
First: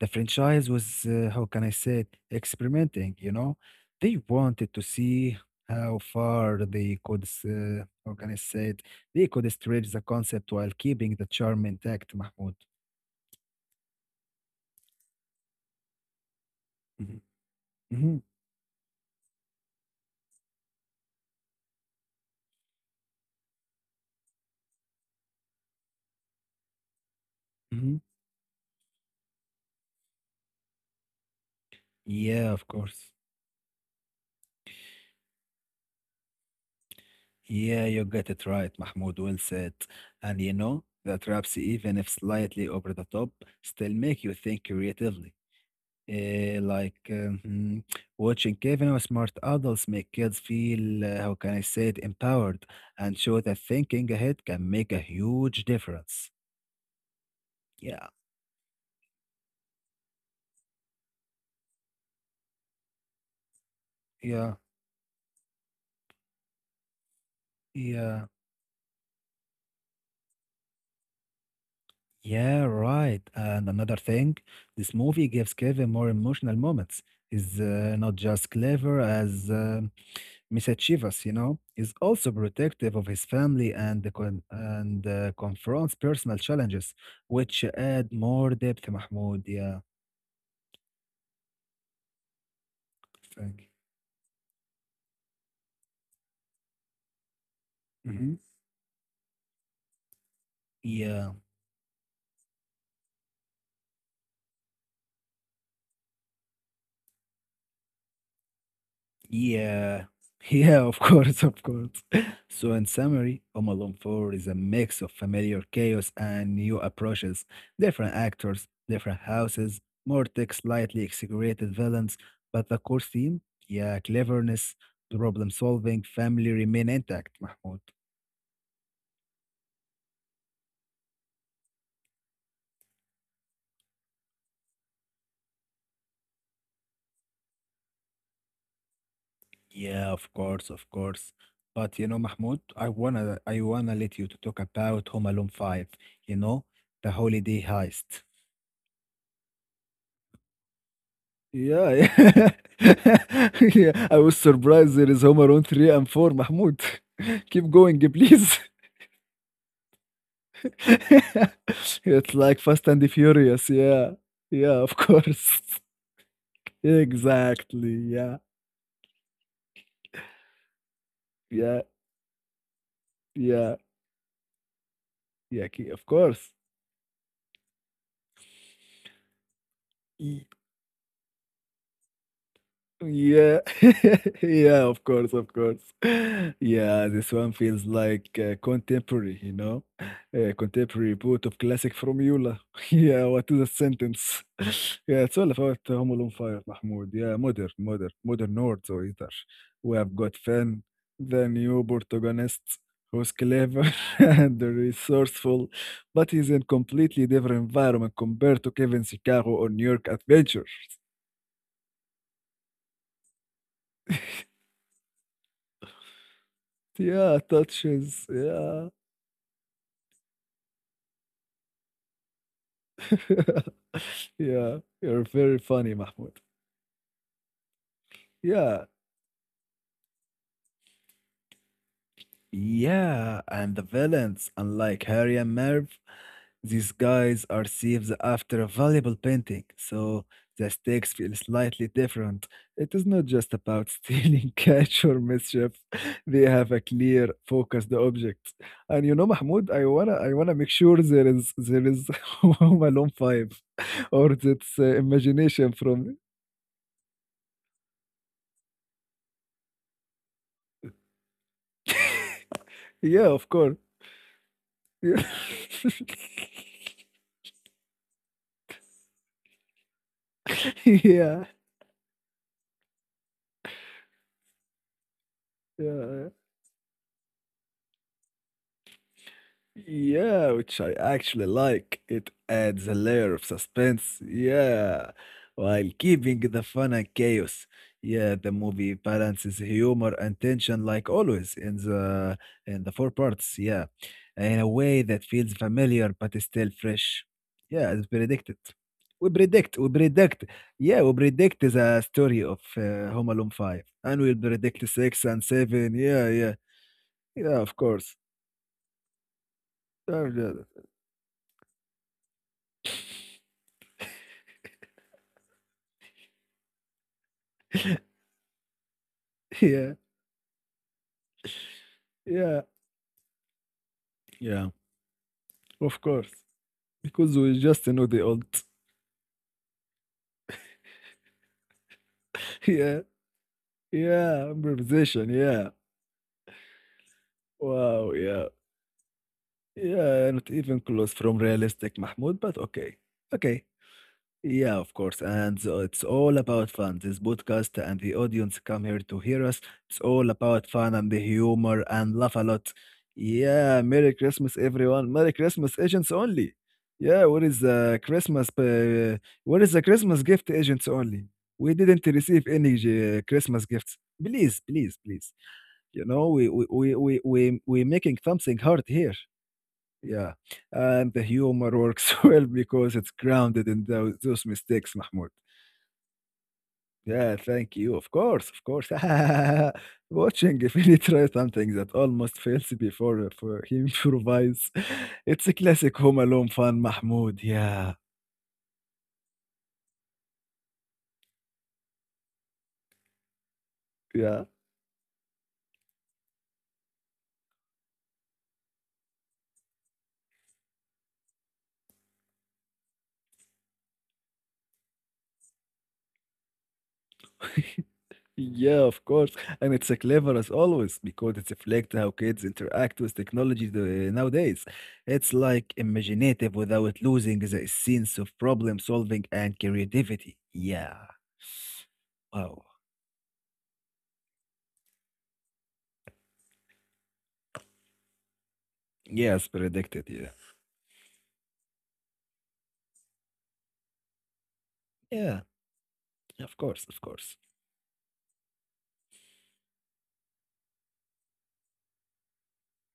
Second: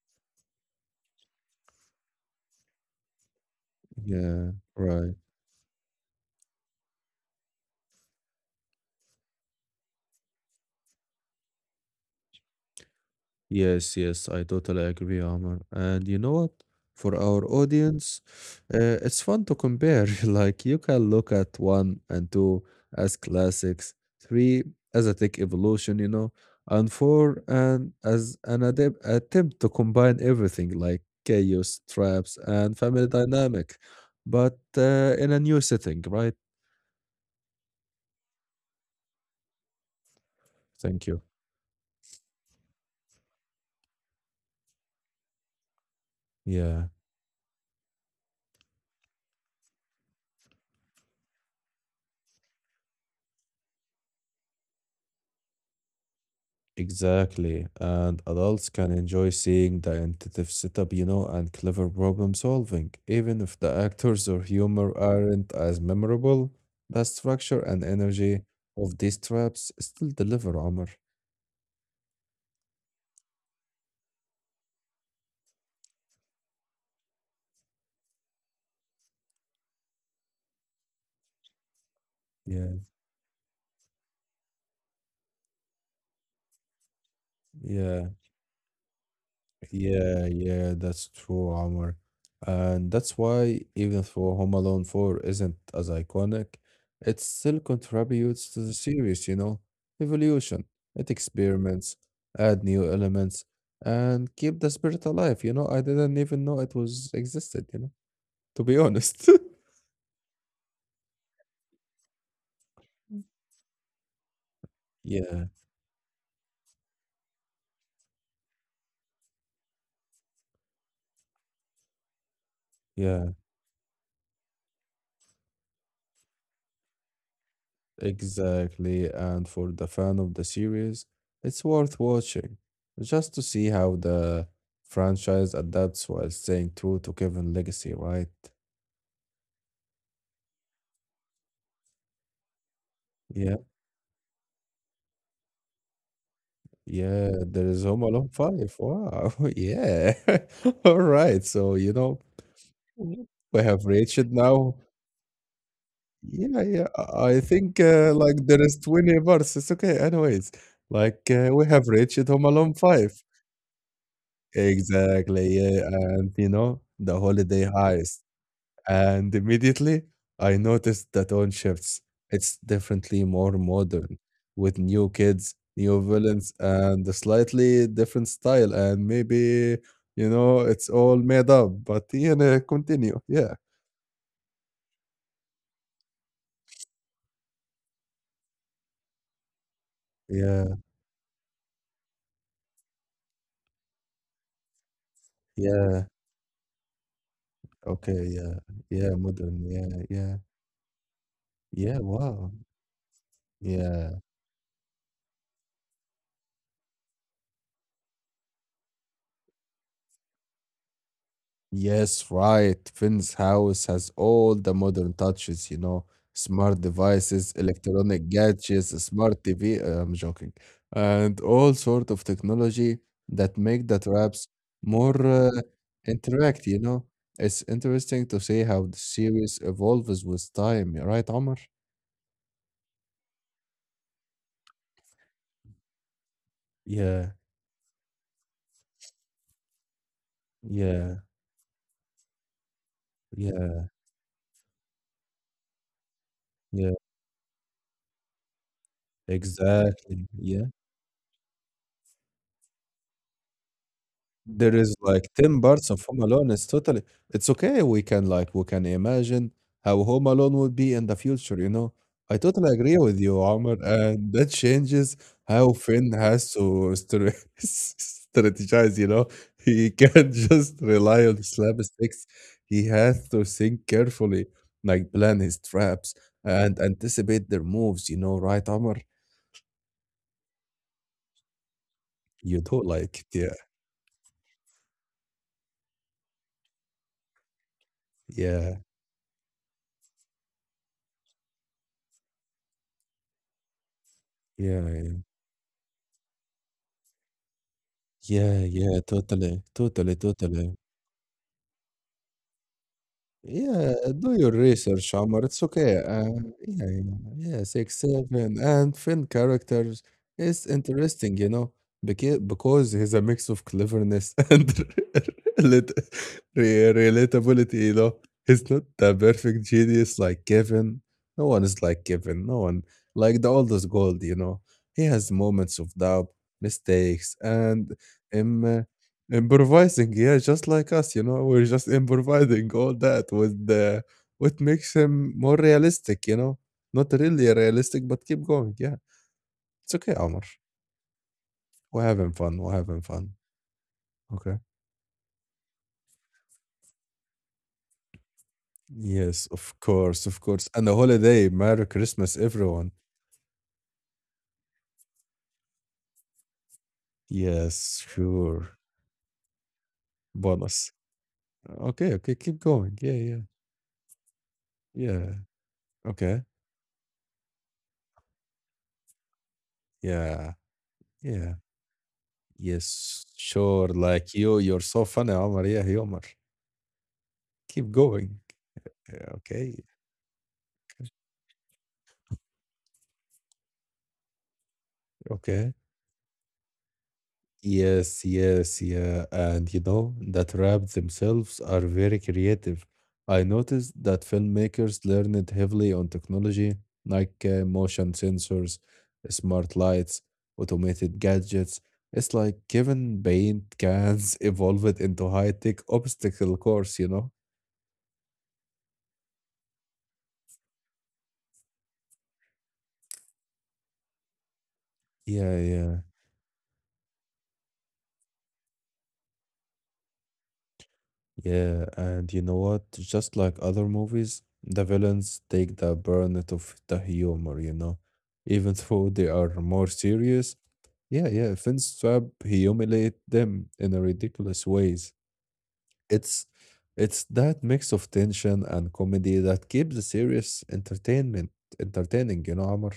B: the franchise was, how can I say it, experimenting, you know? They
A: Yeah,
B: wanted to
A: right.
B: see how far they could, how can I say it, they could stretch the concept while keeping the charm intact, Mahmoud.
A: Yes, yes, I totally agree, Amr. And you know what? For
B: Mhm,
A: our audience,
B: mhm,
A: it's fun to compare. Like you can look at one and two as classics, three as a tech evolution, you know, and four and
B: mhm.
A: as an attempt to combine everything like chaos, traps,
B: Yeah, of
A: and family
B: course.
A: dynamic, but in a new setting, right?
B: Yeah, you get it right, Mahmoud. Well said. And you know,
A: Thank you.
B: that raps, even if slightly over the top, still make you think creatively. Eh,
A: Yeah.
B: like um, hmm, watching Kevin or smart adults make kids feel, how can I say it, empowered and show that thinking ahead can make a huge difference.
A: Exactly.
B: Yeah,
A: And adults can enjoy seeing the intuitive setup, you know, and clever problem solving. Even if the actors or
B: yeah,
A: humor aren't as memorable, the structure and
B: yeah.
A: energy of these traps still deliver, Omar.
B: Yeah, right. And another thing, this movie gives Kevin more emotional moments. He's not just clever as mischievous, you know. He's also
A: Yeah,
B: protective of his family and the con- and confronts personal challenges, which
A: yeah.
B: add more depth, Mahmoud. Yeah,
A: Yeah, yeah, that's true, Omar. And that's why
B: thank
A: even though Home Alone 4 isn't as iconic, it still
B: you. Hmm.
A: contributes to the series, you know, evolution. It
B: Yeah.
A: experiments, add new elements, and keep the spirit alive. You know, I didn't even know it was existed, you know, to be honest.
B: Yeah, yeah, of course, of course. So, in summary, Home Alone 4 is a mix of
A: Yeah,
B: familiar chaos and new approaches, different actors, different houses, more tech, slightly exaggerated villains, but the core
A: yeah.
B: theme, yeah, cleverness, problem solving, family remain intact, Mahmoud.
A: Exactly, and for the fan of the series, it's worth watching just to see how the franchise adapts while staying true to Kevin legacy, right?
B: Yeah, of course, of course. But you know, Mahmoud, I wanna
A: Yeah,
B: I wanna let you to talk about Home Alone 5, you know, the
A: yeah,
B: holiday
A: there is Home
B: heist.
A: Alone 5. Wow, yeah. All right, so
B: Yeah,
A: you know,
B: yeah.
A: mhm, we have
B: Yeah, I
A: reached
B: was
A: now.
B: surprised there is Home Alone 3 and 4,
A: Yeah,
B: Mahmoud.
A: yeah, I
B: Keep
A: think
B: going,
A: like
B: please.
A: there is 20 parts. It's okay, anyways. Like we have reached
B: It's
A: Home
B: like
A: Alone
B: Fast and the
A: 5.
B: Furious, yeah. Yeah, of course.
A: Exactly, yeah, and you know, the holiday
B: Exactly.
A: heist.
B: Yeah,
A: And immediately I noticed that on
B: yeah,
A: shifts, it's definitely more
B: yeah,
A: modern with new kids,
B: yeah, of
A: new
B: course.
A: villains, and a slightly different style. And maybe, you know, it's all made up, but you know, continue. Yeah.
B: Yeah. Yeah, of course, of course. Yeah, this one feels like contemporary, you know? A
A: Yeah.
B: contemporary boot of classic from Yula. Yeah, what is a sentence? Yeah, it's all about
A: Yeah.
B: Home Alone 5, Mahmoud. Yeah, modern, modern,
A: Okay. Yeah.
B: modern Nords or
A: Yeah.
B: either.
A: Modern.
B: We
A: Yeah.
B: have got
A: Yeah.
B: Finn, the new
A: Yeah. Wow.
B: protagonist, who's clever
A: Yeah.
B: and resourceful, but he's in completely different environment compared to Kevin's Chicago or New York Adventure.
A: Yes, right. Finn's house has all the modern touches, you know, smart
B: Yeah,
A: devices,
B: touches.
A: electronic gadgets,
B: Yeah.
A: smart TV. I'm joking, and all sort of technology that make the traps
B: Yeah, you're
A: more
B: very funny, Mahmoud.
A: interact. You know, it's interesting to see how
B: Yeah,
A: the series evolves with time. Right, Omar?
B: yeah, and the villains, unlike Harry and Merv, these
A: Yeah,
B: guys are thieves after a valuable painting, so the
A: yeah,
B: stakes feel slightly different. It is not just
A: yeah,
B: about stealing cash or mischief; they have a
A: yeah.
B: clear, focused object. And you know, Mahmoud, I wanna,
A: Exactly.
B: I wanna
A: Yeah.
B: make sure there is Home Alone Five, or
A: There
B: that's
A: is like 10
B: imagination
A: parts of
B: from.
A: Home Alone. It's totally it's okay. We can we can imagine how Home Alone would be in the future, you know? I totally agree with
B: Yeah,
A: you,
B: of
A: Omar,
B: course.
A: and that changes
B: Yeah.
A: how Finn has to strategize, you know? He can't just rely on
B: Yeah,
A: slapsticks. He has to think carefully, like plan his traps
B: yeah,
A: and anticipate their moves, you know, right, Omar?
B: yeah, which I actually like. It
A: You do
B: adds a
A: like it,
B: layer of
A: yeah.
B: suspense, yeah, while keeping the fun and chaos. Yeah, the
A: Yeah,
B: movie balances humor and tension like always in the four parts, yeah, in a
A: yeah,
B: way that feels familiar but is still fresh. Yeah, as predicted.
A: yeah, yeah,
B: We
A: totally,
B: predict, we
A: totally,
B: predict,
A: totally.
B: yeah, we predict the story of Home Alone 5,
A: Yeah,
B: and
A: do
B: we'll
A: your
B: predict
A: research,
B: 6
A: Omar.
B: and
A: It's okay.
B: 7, yeah, yeah.
A: Yeah, yeah, yeah,
B: Yeah, of
A: six,
B: course.
A: seven, and Finn characters
B: I've got
A: is
B: it.
A: interesting, you know, because he's a mix of cleverness and relat- relatability. You know, he's not the perfect
B: Yeah,
A: genius like Kevin. No one is like Kevin. No
B: yeah,
A: one like the oldest gold. You know,
B: yeah,
A: he has moments of
B: of
A: doubt,
B: course.
A: mistakes,
B: Because we just
A: and
B: know the old.
A: him. Improvising, yeah, just like us, you know, we're just improvising all
B: Yeah,
A: that with the
B: yeah,
A: what makes
B: improvisation.
A: him more
B: Yeah.
A: realistic, you know? Not really realistic,
B: Wow,
A: but keep
B: yeah.
A: going, yeah. It's okay,
B: Yeah,
A: Omar.
B: not even close from realistic, Mahmoud, but
A: We're
B: okay.
A: having fun.
B: Okay.
A: Okay.
B: Yeah, of course. And so it's all about fun. This podcast and the audience come here to hear
A: Yes,
B: us.
A: of
B: It's
A: course,
B: all
A: of
B: about
A: course. And
B: fun
A: the
B: and the
A: holiday,
B: humor
A: Merry
B: and laugh
A: Christmas,
B: a lot.
A: everyone.
B: Yeah, Merry Christmas, everyone. Merry Christmas, agents only. Yeah, what is the
A: Yes,
B: Christmas?
A: sure.
B: What is the Christmas gift, agents
A: Bonus.
B: only? We didn't
A: Okay, okay,
B: receive
A: keep
B: any
A: going. Yeah, yeah,
B: Christmas gifts. Please, please, please.
A: yeah.
B: You know,
A: Okay.
B: we making something hard here. Yeah,
A: Yeah,
B: and the
A: yeah.
B: humor works well because it's
A: Yes,
B: grounded in
A: sure.
B: those,
A: Like
B: those
A: you, you're
B: mistakes,
A: so
B: Mahmoud.
A: funny, Omar. Yeah, hey, Omar.
B: Yeah, thank
A: Keep
B: you. Of
A: going.
B: course, of course.
A: Okay,
B: Watching if he try something that almost fails before for he improvises. It's a
A: okay.
B: classic Home Alone fun, Mahmoud. Yeah,
A: Yes, yes, yeah. And you know that rap themselves are very creative. I noticed that
B: yeah.
A: filmmakers learned heavily on technology like motion sensors, smart lights, automated gadgets. It's like Kevin paint cans evolved into high-tech obstacle course, you know?
B: Yeah, of course. And it's a clever as always because it reflects how kids interact with technology nowadays. It's
A: Yeah,
B: like
A: yeah.
B: imaginative without losing the sense of problem solving and creativity. Yeah.
A: Yeah, and you know
B: Wow.
A: what? Just like other movies, the villains take the burden of the humor, you know, even though they
B: Yes,
A: are more
B: predicted. Yeah.
A: serious. Yeah, yeah, Finstrap humiliate them in a ridiculous ways.
B: Yeah.
A: It's
B: Of course. Of
A: it's
B: course.
A: that mix of tension and comedy that keeps the serious entertainment entertaining, you know, Amr.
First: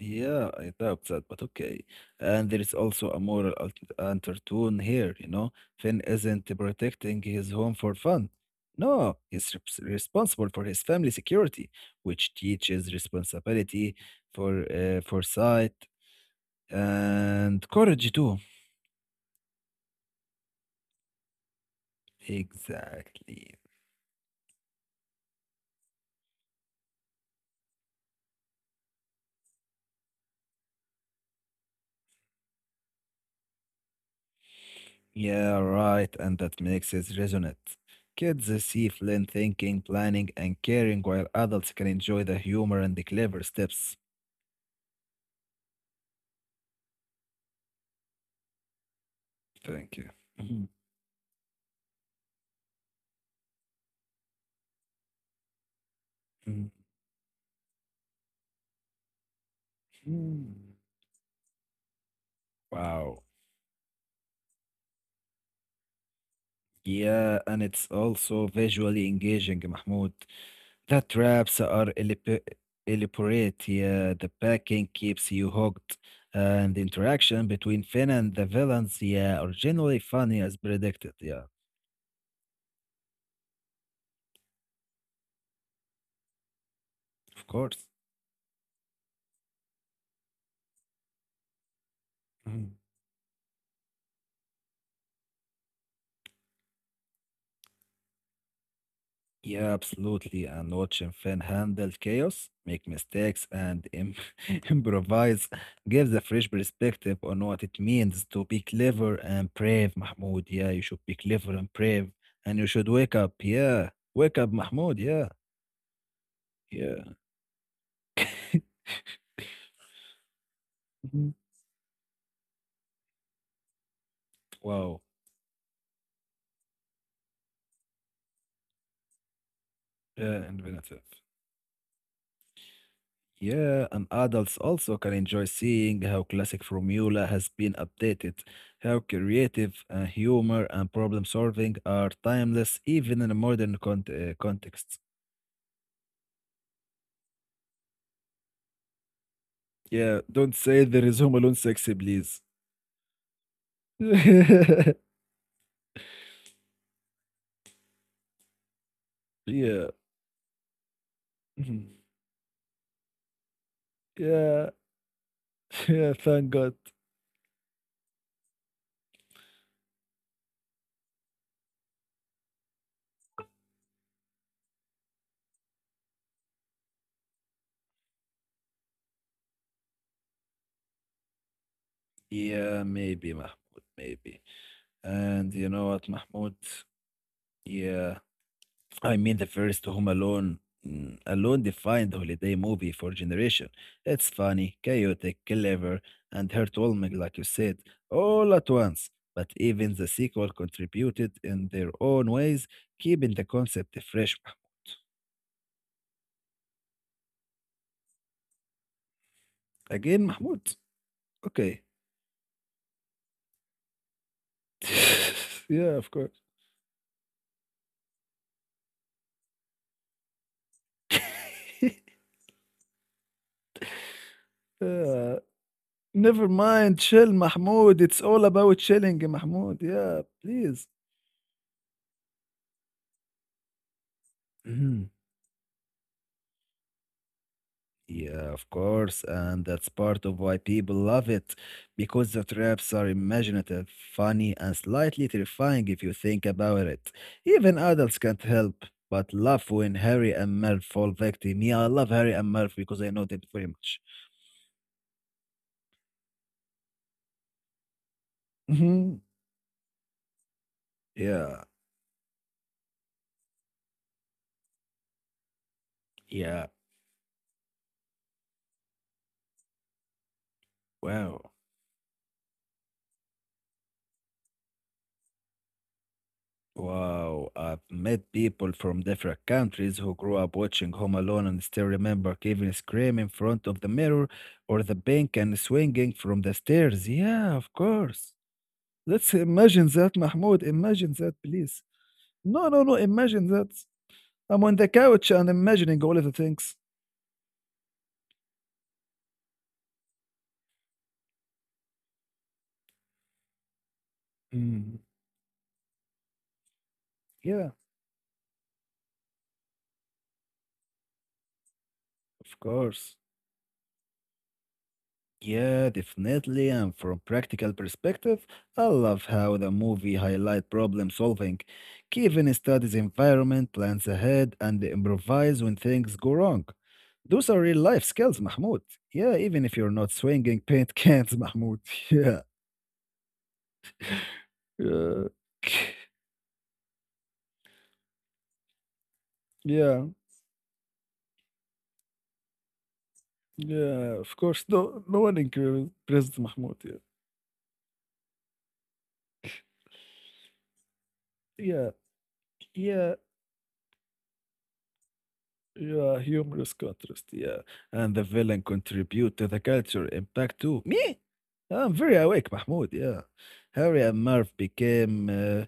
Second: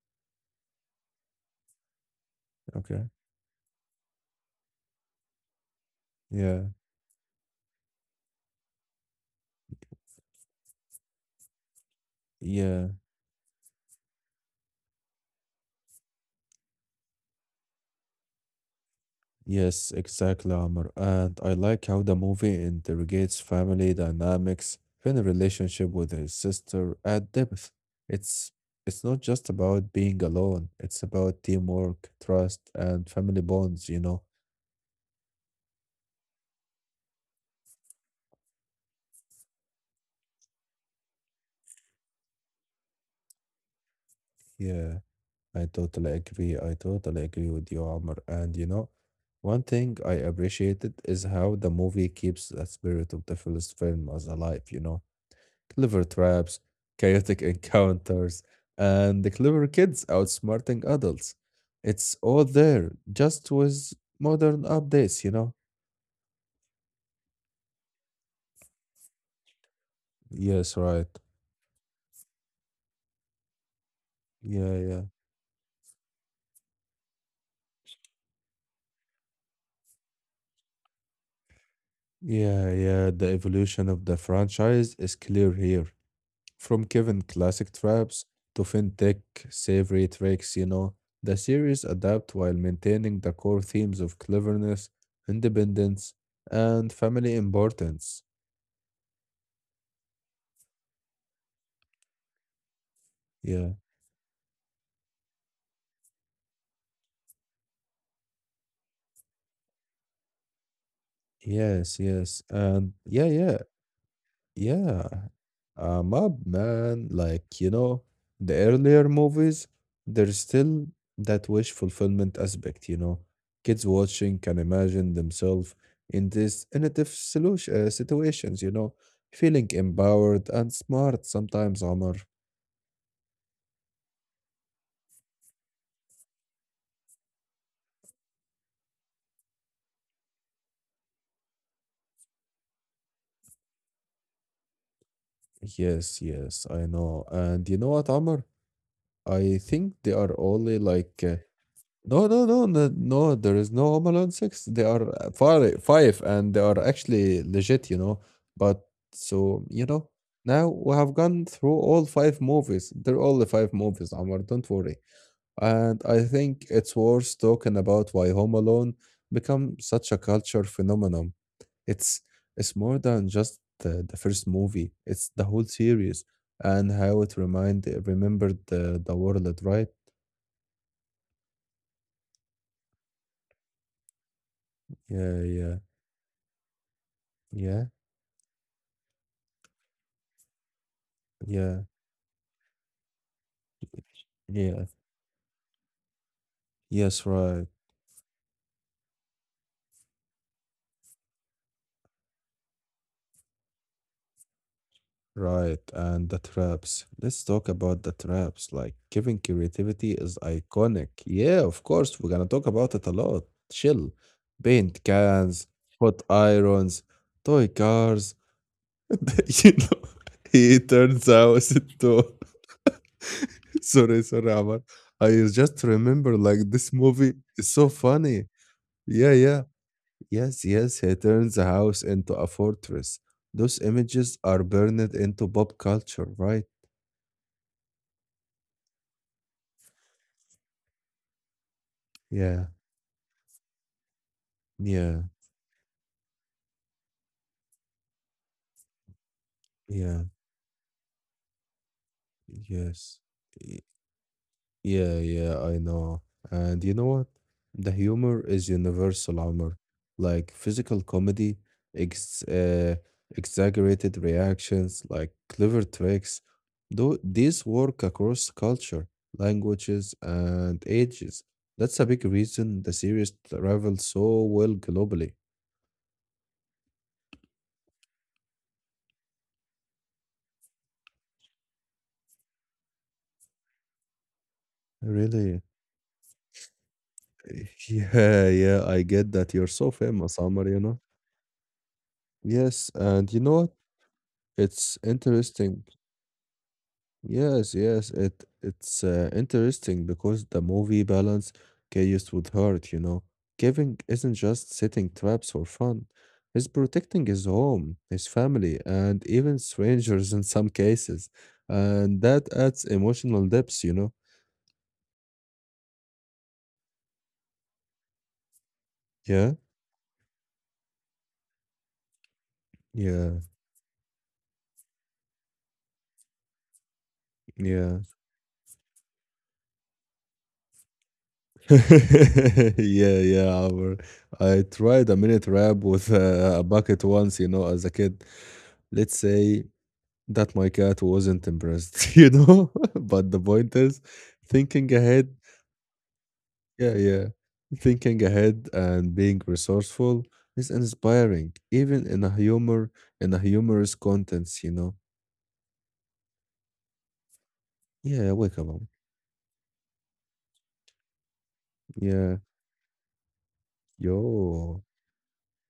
B: Yeah, I doubt that, but okay. And there is
A: Okay.
B: also a moral undertone here, you know. Finn isn't
A: Yeah.
B: protecting his home for fun. No, he's responsible for his family security, which
A: Yeah.
B: teaches responsibility for foresight and courage too.
A: Yes, exactly, Amr. And I like how the movie interrogates
B: Exactly.
A: family dynamics in a relationship with his sister at depth. It's it's not just about being alone, it's about teamwork, trust, and family bonds, you know.
B: Yeah, right. And that makes it resonate. Kids see Flynn thinking, planning, and caring, while adults can enjoy the humor and the clever steps.
A: Yeah, I totally agree. I totally agree with you, Amr. And you know, one thing
B: Thank you.
A: I
B: Mhm.
A: appreciated is how the movie keeps the spirit of the first film as alive, you know clever traps, chaotic encounters, and the clever kids
B: Mhm.
A: outsmarting adults. It's all there,
B: Wow.
A: just with modern updates, you know?
B: Yeah, and it's also visually engaging, Mahmoud.
A: Yes,
B: The
A: right.
B: traps are elaborate. Yeah, the
A: Yeah,
B: packing
A: yeah.
B: keeps you hooked, and the interaction between Finn and the villains, yeah, are generally funny as predicted. Yeah,
A: Yeah, yeah. The evolution of the franchise is clear here. From Kevin
B: of
A: classic
B: course.
A: traps to fintech savory tricks, you know, the series adapt while maintaining the core themes of cleverness, independence, and family importance.
B: Yeah, absolutely. And watching Finn handle chaos, make mistakes,
A: Yeah.
B: and im improvise gives a fresh perspective on what it means to be clever and brave, Mahmoud. Yeah, you should be clever and
A: Yes,
B: brave,
A: yes.
B: and you should
A: And
B: wake
A: yeah,
B: up.
A: yeah,
B: Yeah, wake up, Mahmoud.
A: yeah.
B: Yeah,
A: I'm up,
B: yeah.
A: man. Like, the earlier movies, there's still
B: Mhm.
A: that wish fulfillment aspect. Kids watching can
B: Wow.
A: imagine themselves in these innovative solution situations, feeling
B: Yeah,
A: empowered and
B: inventive.
A: smart sometimes, Omar.
B: Yeah, and adults also can enjoy seeing how classic formula has been updated, how creative humor and problem solving are timeless even in a modern context.
A: Yes, yes, I know. And you know what, Amr, I think they
B: Yeah,
A: are
B: don't
A: only
B: say there is
A: like
B: Home Alone sexy,
A: No,
B: please.
A: no, no, no, no. There is no Home Alone six. They are five, five, and they are actually legit. But so,
B: Yeah.
A: now we have gone through
B: Mhm.
A: all five movies. They're all the five movies, Amar. Don't
B: Yeah.
A: worry. And
B: Yeah,
A: I
B: thank
A: think
B: God.
A: it's worth talking about why Home Alone become such a culture phenomenon. It's it's more than just the first movie. It's the whole series and how it remind remembered the world, right?
B: Yeah, maybe, Mahmoud, maybe.
A: Yeah,
B: And you
A: yeah,
B: know what, Mahmoud?
A: yeah,
B: Yeah. I mean, the first Home Alone, alone
A: yeah.
B: defined holiday movie for generation. It's funny,
A: Yeah.
B: chaotic, clever, and heartwarming,
A: Yes,
B: like you
A: right,
B: said, all at once. But even the sequel contributed in their own ways, keeping the concept fresh. Mahmoud.
A: right. And the traps. Let's talk about the traps. Like Kevin creativity is
B: Again, Mahmoud.
A: iconic. Yeah, of
B: Okay.
A: course, we're gonna talk about it a lot. Chill. Paint cans,
B: Yeah, of
A: hot
B: course.
A: irons, toy cars. You know, he turns house into sorry, sorry, Amar. I
B: Yeah.
A: just remember
B: Never
A: like this
B: mind, chill,
A: movie is so
B: Mahmoud. It's all
A: funny.
B: about chilling,
A: Yeah, yeah.
B: Mahmoud. Yeah,
A: Yes,
B: please.
A: yes, he turns the house into a fortress. Those images are burned into pop culture, right?
B: Yeah, of course, and that's part of why people love it, because the
A: Yeah,
B: traps are imaginative, funny, and
A: yeah,
B: slightly terrifying if you think about it. Even adults can't help but laugh when
A: yeah,
B: Harry and Merv fall victim. Yeah, I love Harry and Merv because I
A: yes.
B: know them very much.
A: Yeah, yeah, I know. And you know what? The humor is
B: Hmm.
A: universal, Omar. Like physical comedy,
B: Yeah,
A: ex exaggerated reactions, like clever tricks.
B: yeah,
A: Though these work across culture, languages, and
B: wow.
A: ages. That's a big reason the series travels so well globally.
B: Wow, I've met people from different countries who grew up watching Home Alone and still remember Kevin screaming in front of the mirror or the bank and
A: Really?
B: swinging from the stairs. Yeah, of course.
A: Yeah, yeah, I
B: Let's
A: get that. You're
B: imagine
A: so
B: that,
A: famous,
B: Mahmoud.
A: Omar, you know?
B: Imagine that, please. No, no,
A: Yes,
B: no.
A: and you
B: Imagine
A: know
B: that.
A: what?
B: I'm on the
A: It's
B: couch and
A: interesting
B: imagining all of the things.
A: Yes, yes, it's interesting because the movie balance chaos with heart. Kevin isn't just
B: Mm.
A: setting traps for fun. He's protecting his
B: Yeah,
A: home, his family, and even strangers in some cases. And that
B: of
A: adds
B: course.
A: emotional depth.
B: Yeah, definitely. And from practical perspective, I love
A: Yeah,
B: how the movie highlight problem solving. Kevin studies
A: yeah,
B: environment, plans ahead, and improvise when things go wrong. Those are real
A: yeah.
B: life skills, Mahmoud. Yeah, even if you're not swinging paint cans, Mahmoud. Yeah.
A: Yeah, yeah, Amr. I tried a
B: Yeah,
A: minute rap with a bucket once, as a kid. Let's say
B: yeah,
A: that my cat wasn't impressed, you know? But the point is,
B: yeah. Of course,
A: thinking
B: no, no
A: ahead,
B: one includes President Mahmoud. Yeah,
A: yeah, yeah, thinking ahead and being resourceful is inspiring,
B: yeah,
A: even
B: yeah,
A: in a humorous contents, you know?
B: yeah. Humorous contrast. Yeah, and the
A: Yeah, wake
B: villain
A: up, mom.
B: contribute to the culture impact too. Me? I'm very
A: Yeah,
B: awake, Mahmoud. Yeah, Harry and Marv
A: yo,
B: became uh,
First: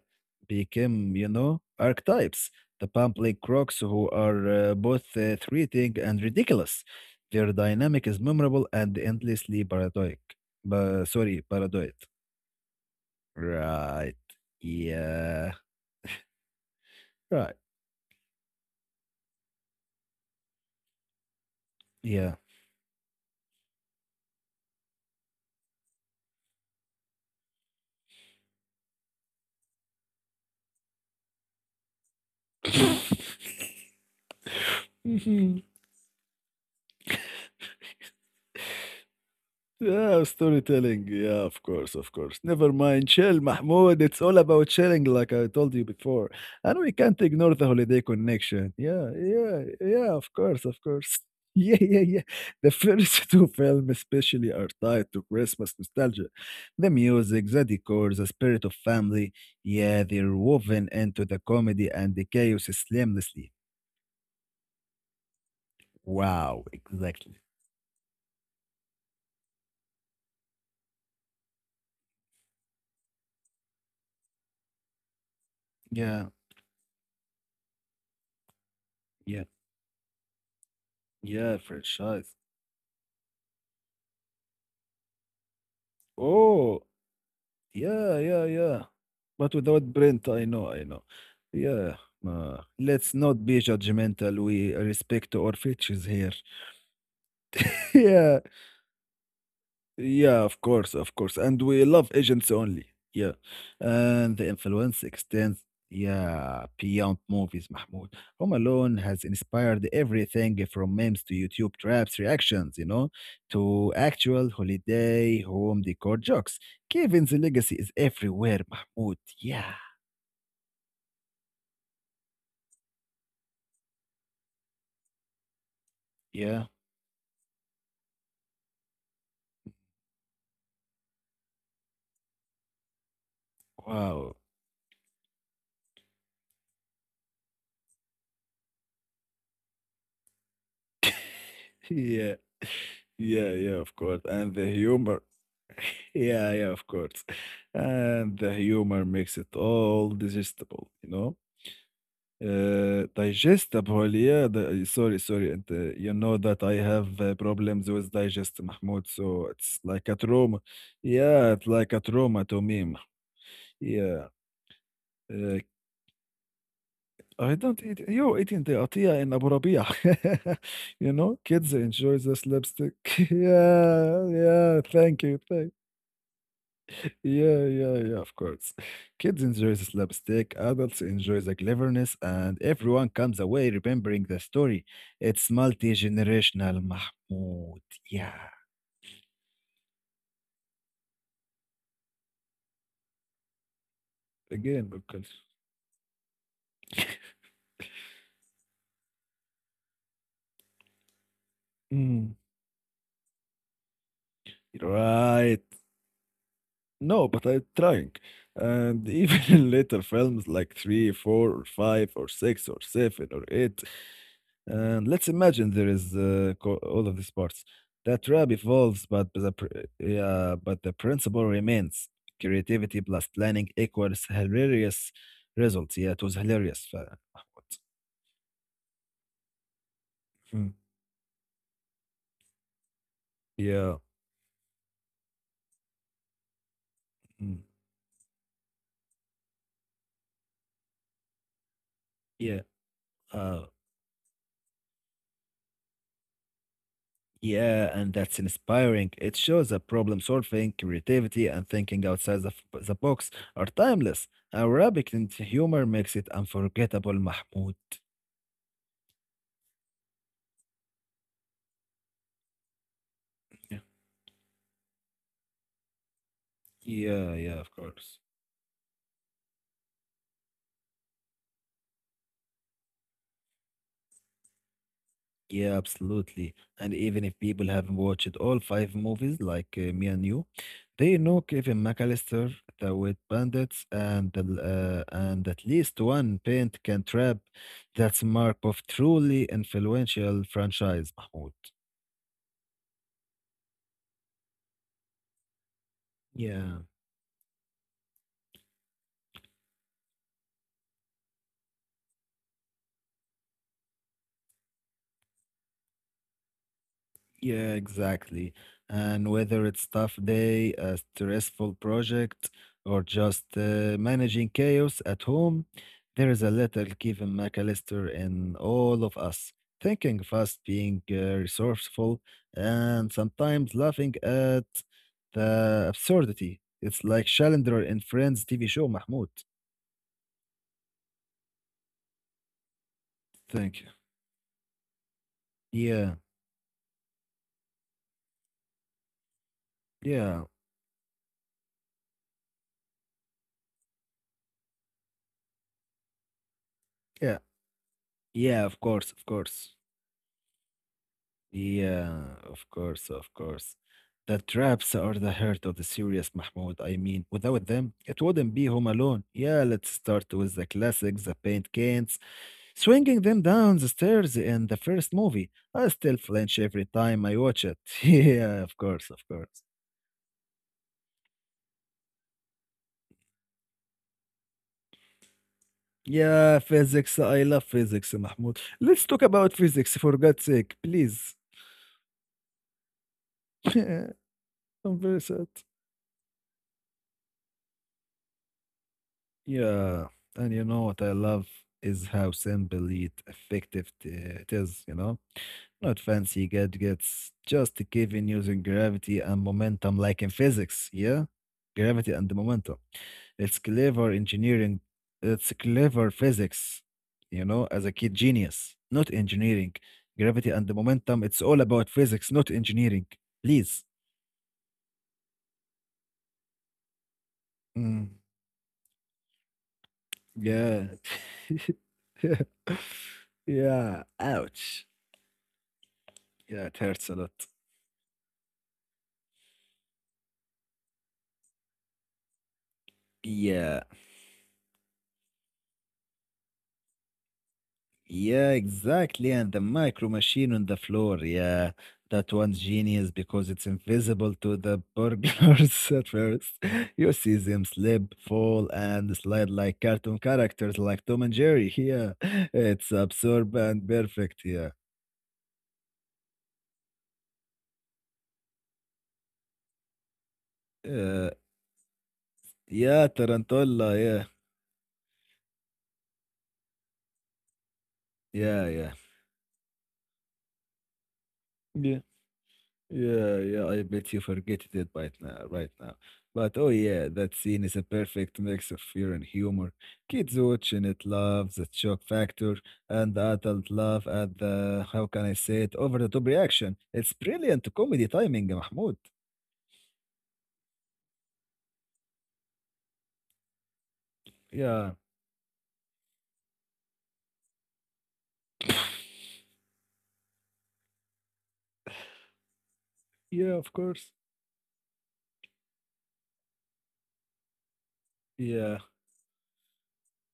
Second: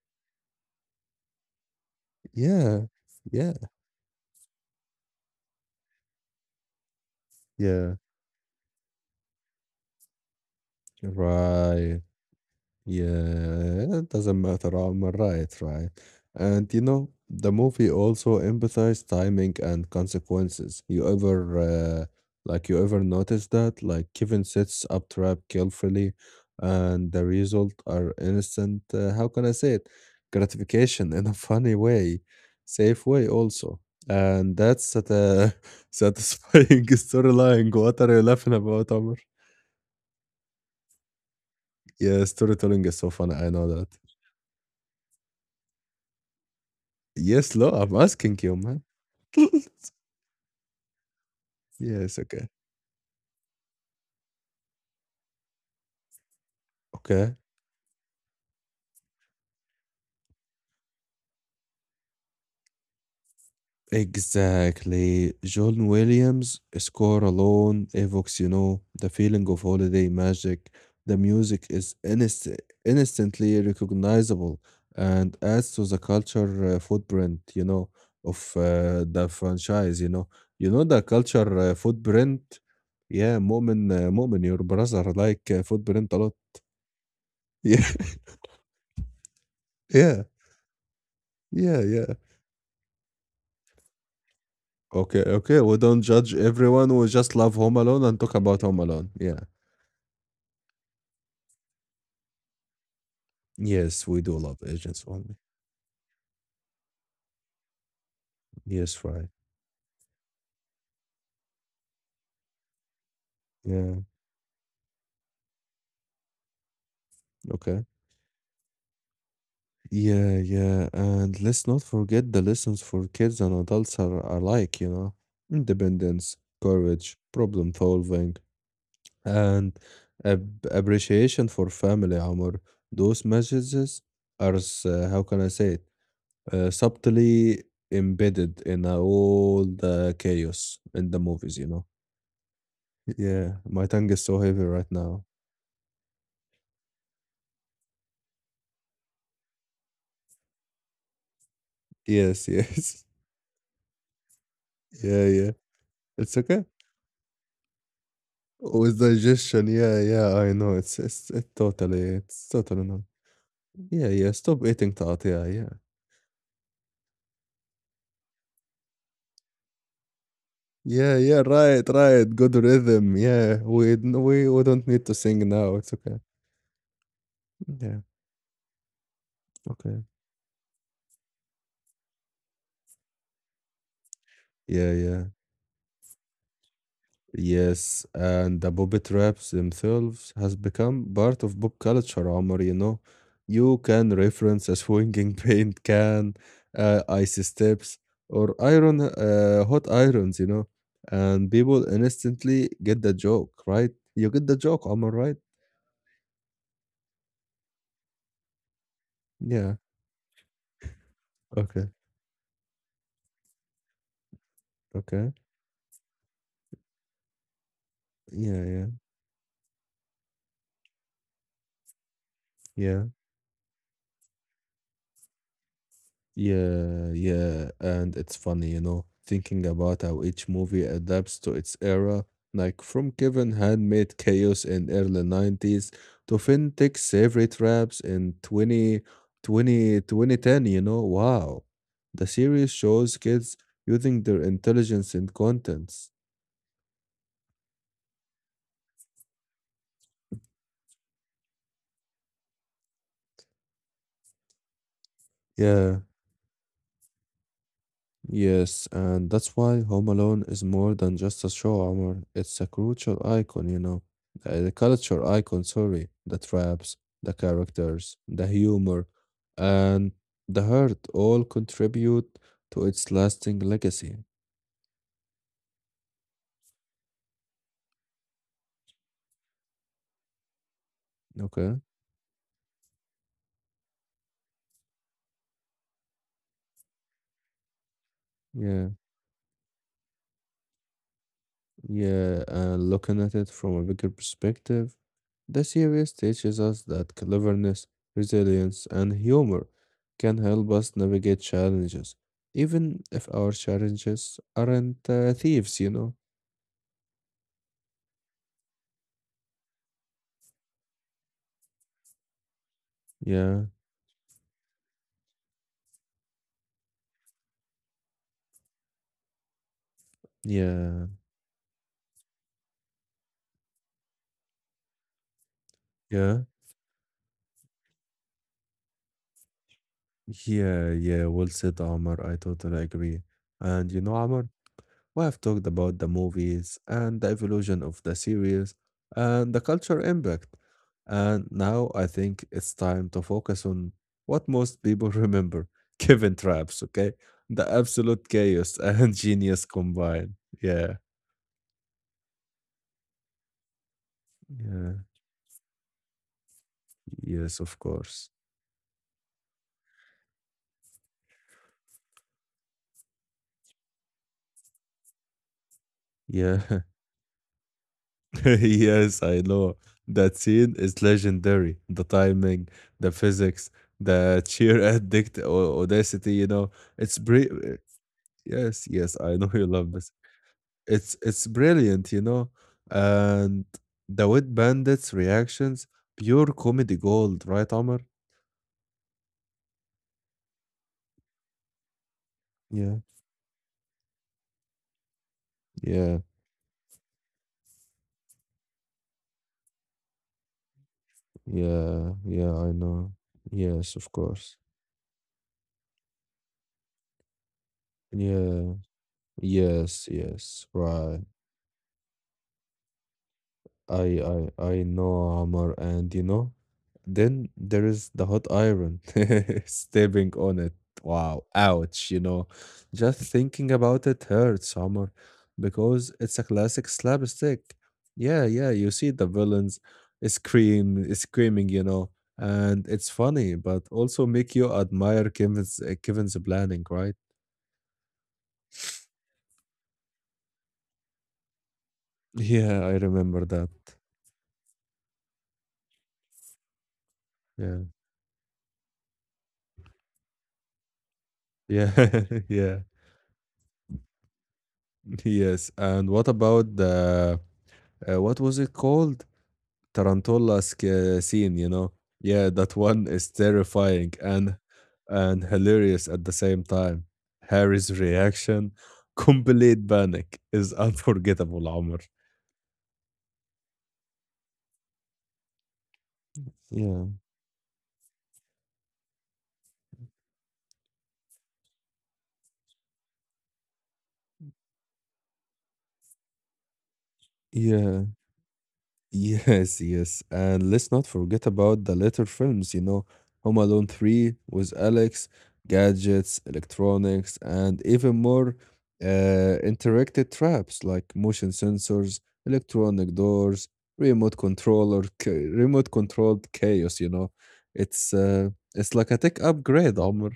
B: became you know archetypes,
A: yeah,
B: the public
A: yeah,
B: crocs who are both threatening and ridiculous. Their
A: yeah,
B: dynamic is memorable and endlessly paradoic. But sorry, paranoid.
A: right. Yeah, it
B: Right.
A: doesn't matter. I'm
B: Yeah.
A: right, right. And the
B: Right.
A: movie also emphasized timing and consequences.
B: Yeah.
A: Like, you ever notice that? Like, Kevin sets up trap carefully, and the result are instant. How can I say it? Gratification in a funny way, safe way also. And that's such a satisfying storyline. What are you laughing about, Omar?
B: Yeah, storytelling. Yeah, of course, of
A: Yeah,
B: course. Never
A: storytelling is so
B: mind.
A: funny.
B: Chill,
A: I know that.
B: Mahmoud. It's all about chilling, like I told you before. And we can't
A: Yes,
B: ignore the
A: no, I'm
B: holiday
A: asking you,
B: connection.
A: man.
B: Yeah, yeah, yeah, of course, of course. Yeah, yeah,
A: Yes,
B: yeah.
A: okay.
B: The first two films, especially, are tied to Christmas nostalgia. The
A: Okay.
B: music, the decor, the spirit of family. Yeah, they're woven into the comedy and the chaos seamlessly.
A: Exactly. John Williams'
B: Wow,
A: score
B: exactly.
A: alone evokes the feeling of holiday magic. The music is instantly recognizable and adds to the
B: Yeah,
A: culture footprint, of the
B: yeah,
A: franchise. You know the culture
B: yeah, franchise.
A: footprint? Yeah, Mu'min, your brother like footprint a lot.
B: Oh.
A: Yeah,
B: Yeah, yeah, yeah. But without
A: yeah,
B: Brent, I know, I know.
A: yeah,
B: Yeah.
A: yeah.
B: Let's not be judgmental. We
A: Okay,
B: respect our
A: okay. We don't
B: features here.
A: judge everyone. We just love Home Alone and talk
B: Yeah.
A: about Home Alone. Yeah.
B: Yeah, of course, of course. And we love agents only. Yeah.
A: Yes, we do
B: And the
A: love
B: influence
A: Agents Only.
B: extends, yeah, beyond movies, Mahmoud. Home Alone
A: Yes,
B: has
A: right.
B: inspired everything from memes to YouTube traps, reactions, you know, to
A: Yeah.
B: actual holiday home decor jokes. Kevin's legacy
A: Okay.
B: is everywhere, Mahmoud. Yeah.
A: Yeah, yeah. And let's not forget the lessons for kids and adults are alike. Independence,
B: Yeah.
A: courage, problem solving, and appreciation for family, Amor. Those messages
B: Wow.
A: are, how can I say it, subtly embedded in all the chaos in the movies.
B: Yeah. Yeah,
A: Yeah,
B: yeah,
A: my
B: of
A: tongue
B: course.
A: is so
B: And
A: heavy
B: the
A: right
B: humor.
A: now.
B: Yeah, yeah, of course. And the humor makes it all digestible, you know?
A: Yes, yes.
B: Digestible, yeah. The, sorry,
A: Yeah, yeah.
B: sorry. And you
A: It's
B: know
A: okay.
B: that I have problems with digest,
A: With
B: Mahmoud. So
A: digestion,
B: it's
A: yeah,
B: like a
A: yeah, I
B: trauma.
A: know. It's it's it
B: Yeah, it's like
A: totally
B: a trauma
A: it's
B: to
A: totally
B: me. Mah-
A: normal. Yeah,
B: Yeah.
A: yeah. Stop eating تقطيع,
B: Uh,
A: yeah.
B: I don't eat you're eating the atiyah in Abu Rabia. You
A: Yeah, yeah,
B: know,
A: yeah,
B: kids
A: right,
B: enjoy
A: right.
B: this
A: Good
B: lipstick.
A: rhythm. Yeah. We
B: Yeah,
A: we we
B: yeah,
A: don't need to
B: thank you,
A: sing now.
B: thank.
A: It's okay.
B: Yeah, yeah,
A: Yeah,
B: yeah, of course. Kids enjoy this
A: okay.
B: lipstick, adults enjoy the cleverness, and everyone comes away remembering the story.
A: Yeah, yeah.
B: It's multi-generational, Mahmoud.
A: Yes,
B: Yeah,
A: and the Bobbit raps themselves has become part of pop culture, Omar, you know. You can reference a
B: again,
A: swinging
B: because.
A: paint can, ice steps, or hot irons, and people
B: Mm,
A: instantly get the joke, right? You get the joke, Omar, right?
B: right. No, but I'm trying. And
A: Yeah,
B: even in later films like 3, 4,
A: okay,
B: or 5, or 6, or 7, or 8. And
A: okay.
B: let's imagine there is all of these parts. That rap
A: Yeah, yeah,
B: evolves, but the principle remains. Creativity
A: yeah.
B: plus planning equals hilarious results. Yeah, it was hilarious.
A: Yeah, yeah,
B: What?
A: and it's funny, thinking about how each
B: Mm.
A: movie adapts to its era, like from Kevin
B: Yeah.
A: Handmade Chaos in early 90s to FinTech's Favorite
B: Mm.
A: Raps in 20 20 2010. Wow. The
B: Yeah.
A: series shows kids
B: Uh,
A: using their intelligence in contents.
B: yeah, and that's inspiring. It shows that problem solving, creativity, and thinking outside the box are timeless. Arabic and humor
A: Yeah.
B: makes it unforgettable, Mahmoud.
A: Yes, and that's why Home Alone is more than just a show, Omar. It's a culture icon, you
B: Yeah.
A: know. The culture icon, sorry. The traps, the
B: Yeah, yeah, of
A: characters,
B: course.
A: the humor, and the heart all contribute to its lasting legacy.
B: Yeah, absolutely. And even if people haven't watched all five movies, like me and you, they know
A: Okay?
B: Kevin McAllister, the Wet Bandits, and at least one paint can trap. That's mark of
A: Yeah.
B: truly influential franchise, Mahmoud.
A: Yeah, and looking at it from a bigger perspective, the series teaches
B: Yeah.
A: us that cleverness, resilience, and humor can help us navigate challenges, even if our challenges aren't thieves, you know?
B: Yeah, exactly. And whether it's tough day, a stressful project, or just
A: Yeah,
B: managing chaos at home, there is a little Kevin McAllister in all of us. Thinking fast, being
A: yeah,
B: resourceful, and sometimes laughing at the
A: yeah,
B: absurdity. It's like Chandler in Friends TV show, Mahmoud.
A: yeah, yeah. Well said, Amar. I totally agree.
B: Thank you.
A: And Amar, we have talked about the
B: Yeah,
A: movies and the evolution of the series and the culture
B: yeah,
A: impact. And now I think it's time to focus on what most people remember Kevin Traps, okay?
B: yeah,
A: The absolute
B: yeah,
A: chaos
B: of course,
A: and
B: of
A: genius
B: course.
A: combined. Yeah,
B: Yeah, of course, of course. The
A: yeah,
B: traps are the heart of the series, Mahmoud. I mean,
A: yes,
B: without
A: of
B: them, it
A: course.
B: wouldn't be Home Alone. Yeah, let's start with the classics, the paint cans, swinging them down the stairs in the first movie. I still flinch
A: Yeah,
B: every time I watch it. Yeah, of course, of
A: yes, I
B: course.
A: know. That scene is legendary. The timing, the physics, the cheer addict audacity,
B: Yeah,
A: It's
B: physics. I
A: bri-
B: love physics, Mahmoud.
A: Yes,
B: Let's
A: yes,
B: talk
A: I know
B: about
A: you love
B: physics
A: this.
B: for God's sake,
A: It's
B: please.
A: it's brilliant, And the Wet Bandits
B: Converse it.
A: reactions, pure comedy gold, right, Omar?
B: Yeah, and you know what I love is how simple
A: Yeah,
B: yet effective it is, you know? Not
A: yeah,
B: fancy gadgets, just given using gravity and momentum like in physics, yeah? Gravity
A: yeah,
B: and the
A: yeah, I
B: momentum.
A: know.
B: It's
A: Yes,
B: clever
A: of course.
B: engineering, it's clever physics, you know, as a kid
A: Yeah,
B: genius, not engineering.
A: yes,
B: Gravity and
A: yes,
B: the
A: right.
B: momentum, it's all about physics, not engineering. Please.
A: I know Amar, and then there
B: Mm,
A: is the hot iron stepping on it.
B: yeah.
A: Wow, ouch. Just thinking
B: Yeah,
A: about it hurts,
B: ouch.
A: Amar, because it's a
B: Yeah, it
A: classic
B: hurts a lot.
A: slapstick. Yeah, yeah, you see the villains screaming, and it's funny,
B: Yeah,
A: but also make you admire Kevin's planning, right?
B: yeah, exactly. And the micro machine on the floor. Yeah, that one's
A: Yeah, I
B: genius
A: remember
B: because it's
A: that.
B: invisible to the burglars at first. You see them
A: Yeah.
B: slip, fall, and slide like cartoon characters like Tom and Jerry. Yeah,
A: Yeah. Yeah.
B: it's absurd and perfect. Yeah,
A: Yes. And what about the what was it called? Tarantula
B: uh,
A: scene, you know? Yeah, that one
B: yeah,
A: is
B: Tarantula.
A: terrifying
B: Yeah,
A: and hilarious at the same time. Harry's reaction,
B: yeah,
A: complete panic, is unforgettable, Omar.
B: yeah. Yeah, yeah, I bet you forget it right now, right now. But oh
A: Yeah,
B: yeah, that scene is a perfect mix of fear and humor. Kids watching it love the shock factor, and the adult laugh at the, how can I say it, over the top reaction. It's brilliant
A: yeah.
B: comedy timing, Mahmoud.
A: Yes, yes. And let's not forget about the later films, Home Alone 3 with
B: Yeah,
A: Alex, gadgets, electronics, and even more interactive traps like motion sensors, electronic
B: yeah,
A: doors,
B: of course.
A: remote controller, remote controlled chaos, It's uh,
B: Yeah.
A: it's like a tech upgrade, Omar.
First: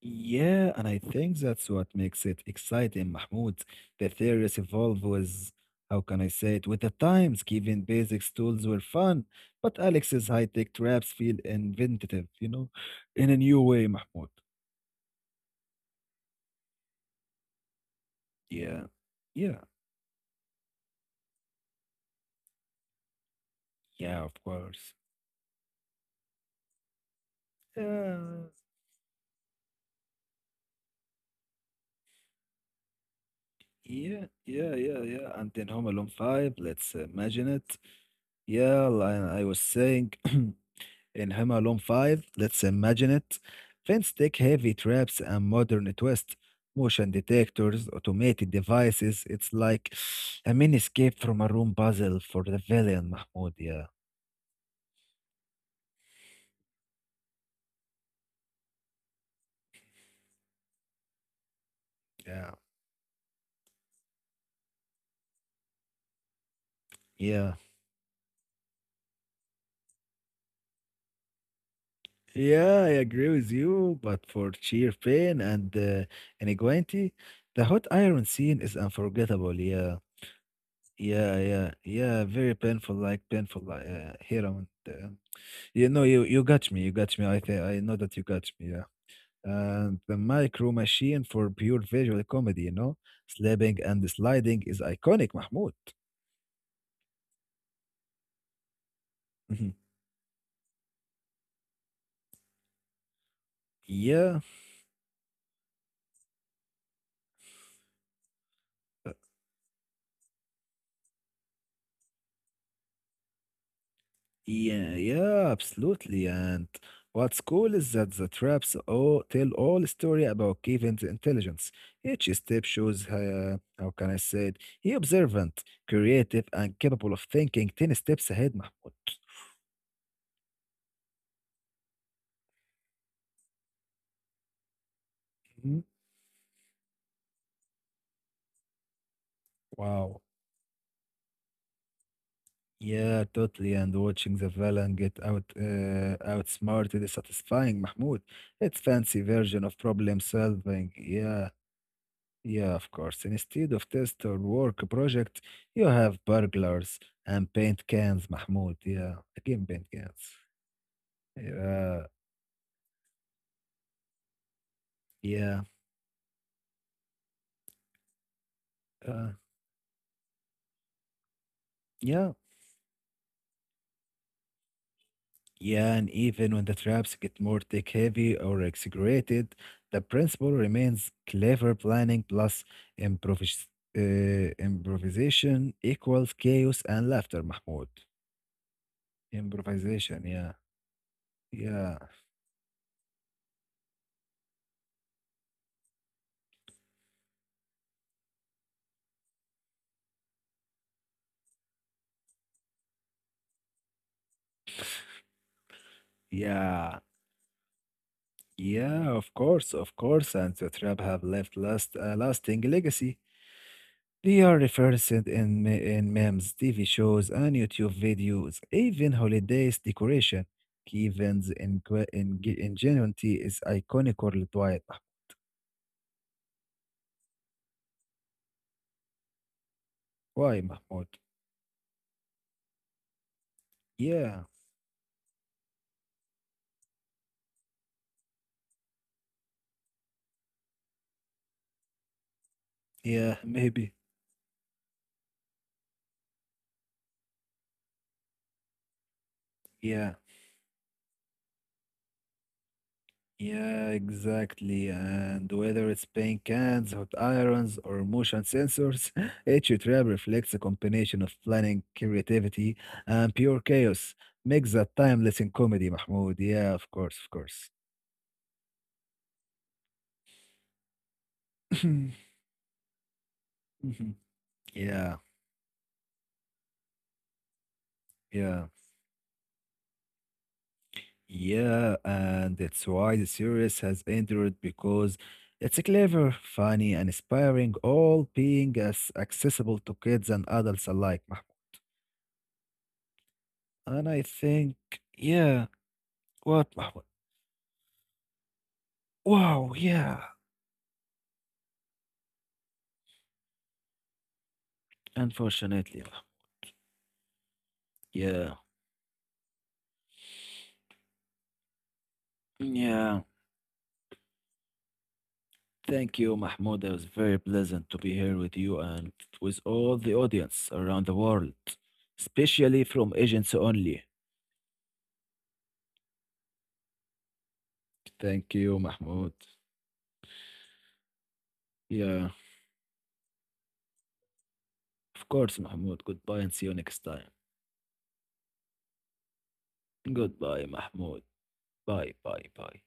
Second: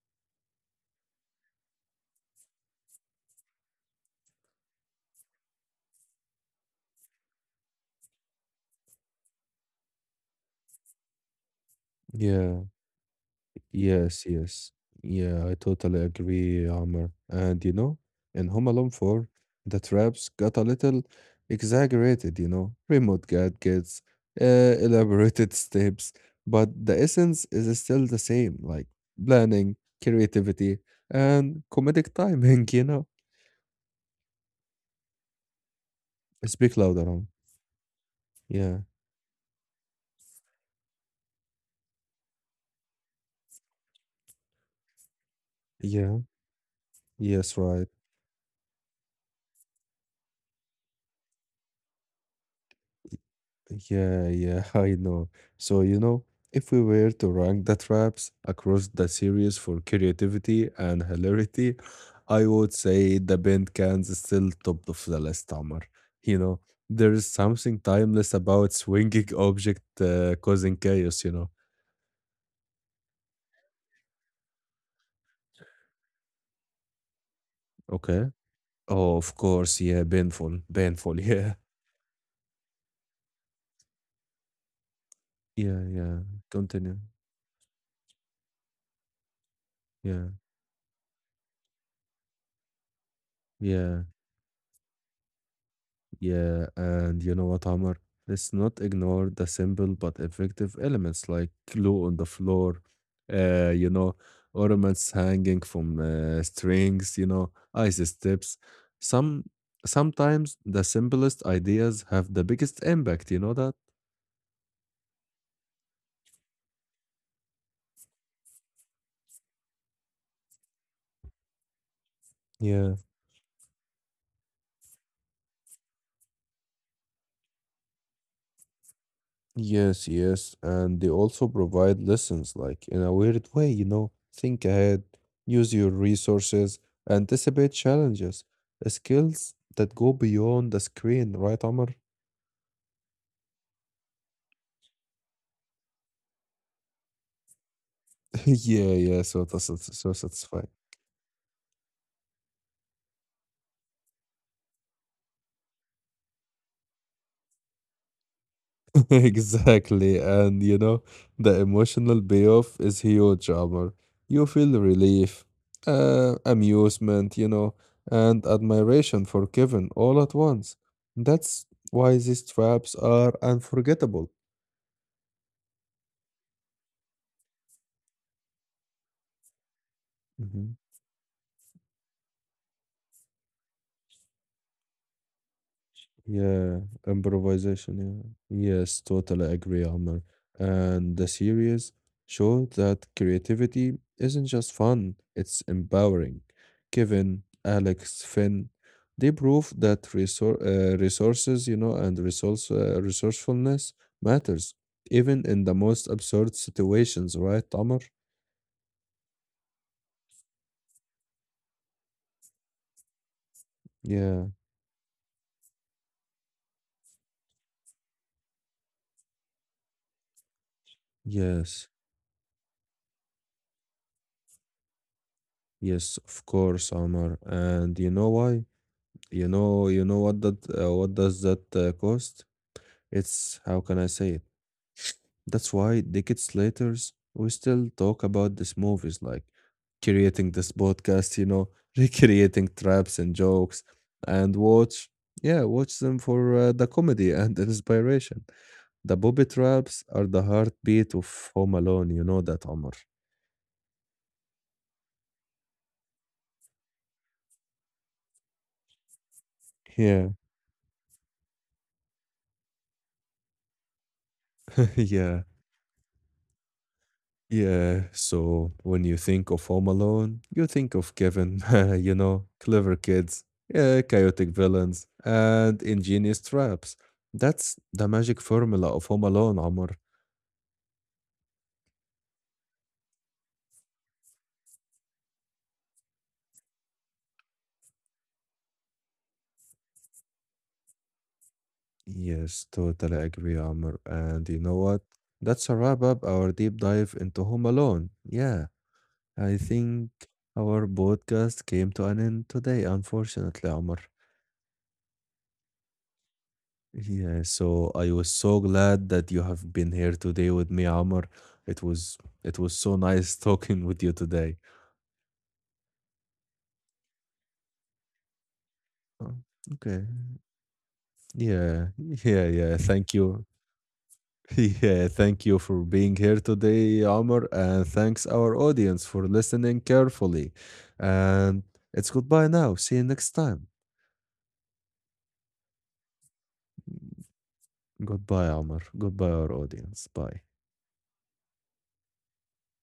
B: Yeah, and I think that's what makes it exciting, Mahmoud. The theories evolve with, how can I say it, with the times, given basic tools were fun, but Alex's high-tech traps feel inventive, you
A: Yeah.
B: know, in a new way,
A: Yes,
B: Mahmoud.
A: yes. Yeah, I totally agree, Amr. And in Home
B: Yeah,
A: Alone 4,
B: yeah,
A: the traps got a little exaggerated, remote gadgets,
B: yeah, of
A: uh,
B: course.
A: elaborated steps, but the essence is still
B: Yeah,
A: the same, like planning, creativity, and comedic timing,
B: yeah, yeah, yeah, yeah. And then Home Alone 5,
A: Speak
B: let's
A: louder, Amr.
B: imagine it.
A: Yeah,
B: Yeah, li- I was saying. In Home Alone 5, let's imagine it. Fence tech heavy traps and modern
A: yeah,
B: twist. Motion
A: yes,
B: detectors,
A: right.
B: automated devices. It's like a mini escape from a room puzzle for the villain, Mahmoud. Yeah.
A: Yeah, yeah, I know. So, if we were to rank the traps across the series for creativity and hilarity, I
B: Yeah.
A: would say the bent cans is still top of the list, Amar. You know, there is something
B: Yeah.
A: timeless about swinging object causing chaos,
B: Yeah, I agree with you, but for sheer pain and inequality, the hot iron
A: Okay.
B: scene is
A: Oh, of
B: unforgettable.
A: course,
B: Yeah.
A: yeah, painful, painful,
B: Yeah,
A: yeah.
B: yeah, yeah. Very painful, like here. I want,
A: Yeah,
B: you know,
A: yeah.
B: you got me, you
A: Continue.
B: got me. I think I know that you got me. Yeah. And the
A: Yeah,
B: micro machine for pure visual comedy, you know? Slapping and
A: yeah.
B: sliding is iconic, Mahmoud.
A: Yeah, and you know what, Amar? Let's not ignore the
B: Mhm.
A: simple but effective elements like glue on the floor, uh, you know,
B: Yeah,
A: ornaments hanging from strings, ice steps.
B: uh,
A: Some sometimes the simplest ideas have the biggest impact, you know that?
B: yeah, yeah, absolutely. And what's cool is that the traps all tell all the story about Kevin's intelligence. Each step
A: Yeah.
B: shows, how can I say it? He observant, creative, and capable of thinking 10 steps ahead, Mahmoud.
A: Yes, yes, and they also provide lessons, like in a weird way, think ahead, use
B: Mhm.
A: your resources, anticipate challenges, skills that go
B: Wow.
A: beyond the screen, right, Amr?
B: Yeah, totally. And watching the villain get outsmarted is satisfying, Mahmoud. It's
A: Yeah,
B: fancy
A: yeah, so,
B: version
A: that's
B: of
A: so
B: problem
A: satisfying.
B: solving. Yeah, yeah, of course. Instead of test or work project, you have burglars and paint cans, Mahmoud. Yeah, again, paint
A: Exactly.
B: cans.
A: And the
B: Yeah,
A: emotional payoff is huge, Amr. You feel relief,
B: yeah,
A: amusement, and admiration
B: uh,
A: for Kevin all at once. That's why
B: yeah.
A: these traps are unforgettable.
B: Yeah, and even when the traps get more tech heavy or exaggerated, the principle remains clever planning plus improvis improvisation equals
A: Yeah,
B: chaos and laughter, Mahmoud.
A: improvisation. Yeah. Yes, totally agree,
B: Improvisation,
A: Amr.
B: yeah,
A: And the series
B: yeah,
A: showed that creativity isn't just fun, it's empowering. Kevin, Alex, Finn, they prove that resor resources, and resourcefulness matters, even in the most absurd
B: yeah,
A: situations, right, Amr?
B: yeah, of course, of course. And the trap have left last a lasting legacy. They
A: Yeah,
B: are referenced in, in memes, TV shows, and YouTube videos, even holidays decoration. Key events in,
A: yes,
B: que- in, ge- in is iconic or Dwight.
A: yes, of course, Amr. And you know why?
B: Why,
A: What
B: Mahmoud?
A: does that cost? It's how can I say it?
B: Yeah,
A: That's why decades later we still talk about these movies, like creating this podcast, recreating traps and
B: yeah,
A: jokes,
B: maybe.
A: and yeah, watch them for the comedy and the inspiration. The booby traps
B: Yeah,
A: are the heartbeat of Home Alone. You know that, Omar.
B: yeah, exactly. And whether it's paint cans, hot irons, or motion sensors, each trap
A: Yeah,
B: reflects a combination of planning, creativity, and pure chaos. Makes a timeless
A: yeah.
B: in comedy, Mahmoud. Yeah, of course, of course.
A: Yeah, so when you think of Home Alone, you think of Kevin, clever kids, yeah,
B: Mhm.
A: chaotic villains,
B: Yeah,
A: and ingenious traps. That's the magic
B: yeah,
A: formula of Home Alone, Amr.
B: yeah, and that's why the series has endured because it's clever, funny, and inspiring, all being as accessible to kids and adults alike. Mahmoud.
A: Yes, totally agree, Amr.
B: And I
A: And you
B: think,
A: know what?
B: yeah,
A: That's a wrap up our
B: what,
A: deep
B: Mahmoud?
A: dive into Home Alone. Yeah, I
B: Wow,
A: think
B: yeah,
A: our podcast came to an end today, unfortunately, Amr.
B: unfortunately, Mahmoud.
A: Yeah, so I was
B: Yeah,
A: so glad that you have been here today with me, Amr. It was it was so
B: yeah.
A: nice talking with you today.
B: Thank you, Mahmoud. It was very pleasant to be here with you and
A: Oh,
B: with all
A: okay.
B: the audience around the world,
A: Yeah. Yeah, yeah.
B: especially from
A: Thank you.
B: Agents Only.
A: Yeah, thank you for being here today, Amr, and thanks
B: Thank
A: our
B: you,
A: audience for
B: Mahmoud.
A: listening carefully. And it's
B: Yeah,
A: goodbye now. See you next time.
B: of course, Mahmoud. Goodbye and see you next time.
A: Goodbye, Amr. Goodbye, our audience. Bye.
B: Goodbye, Mahmoud. Bye, bye, bye.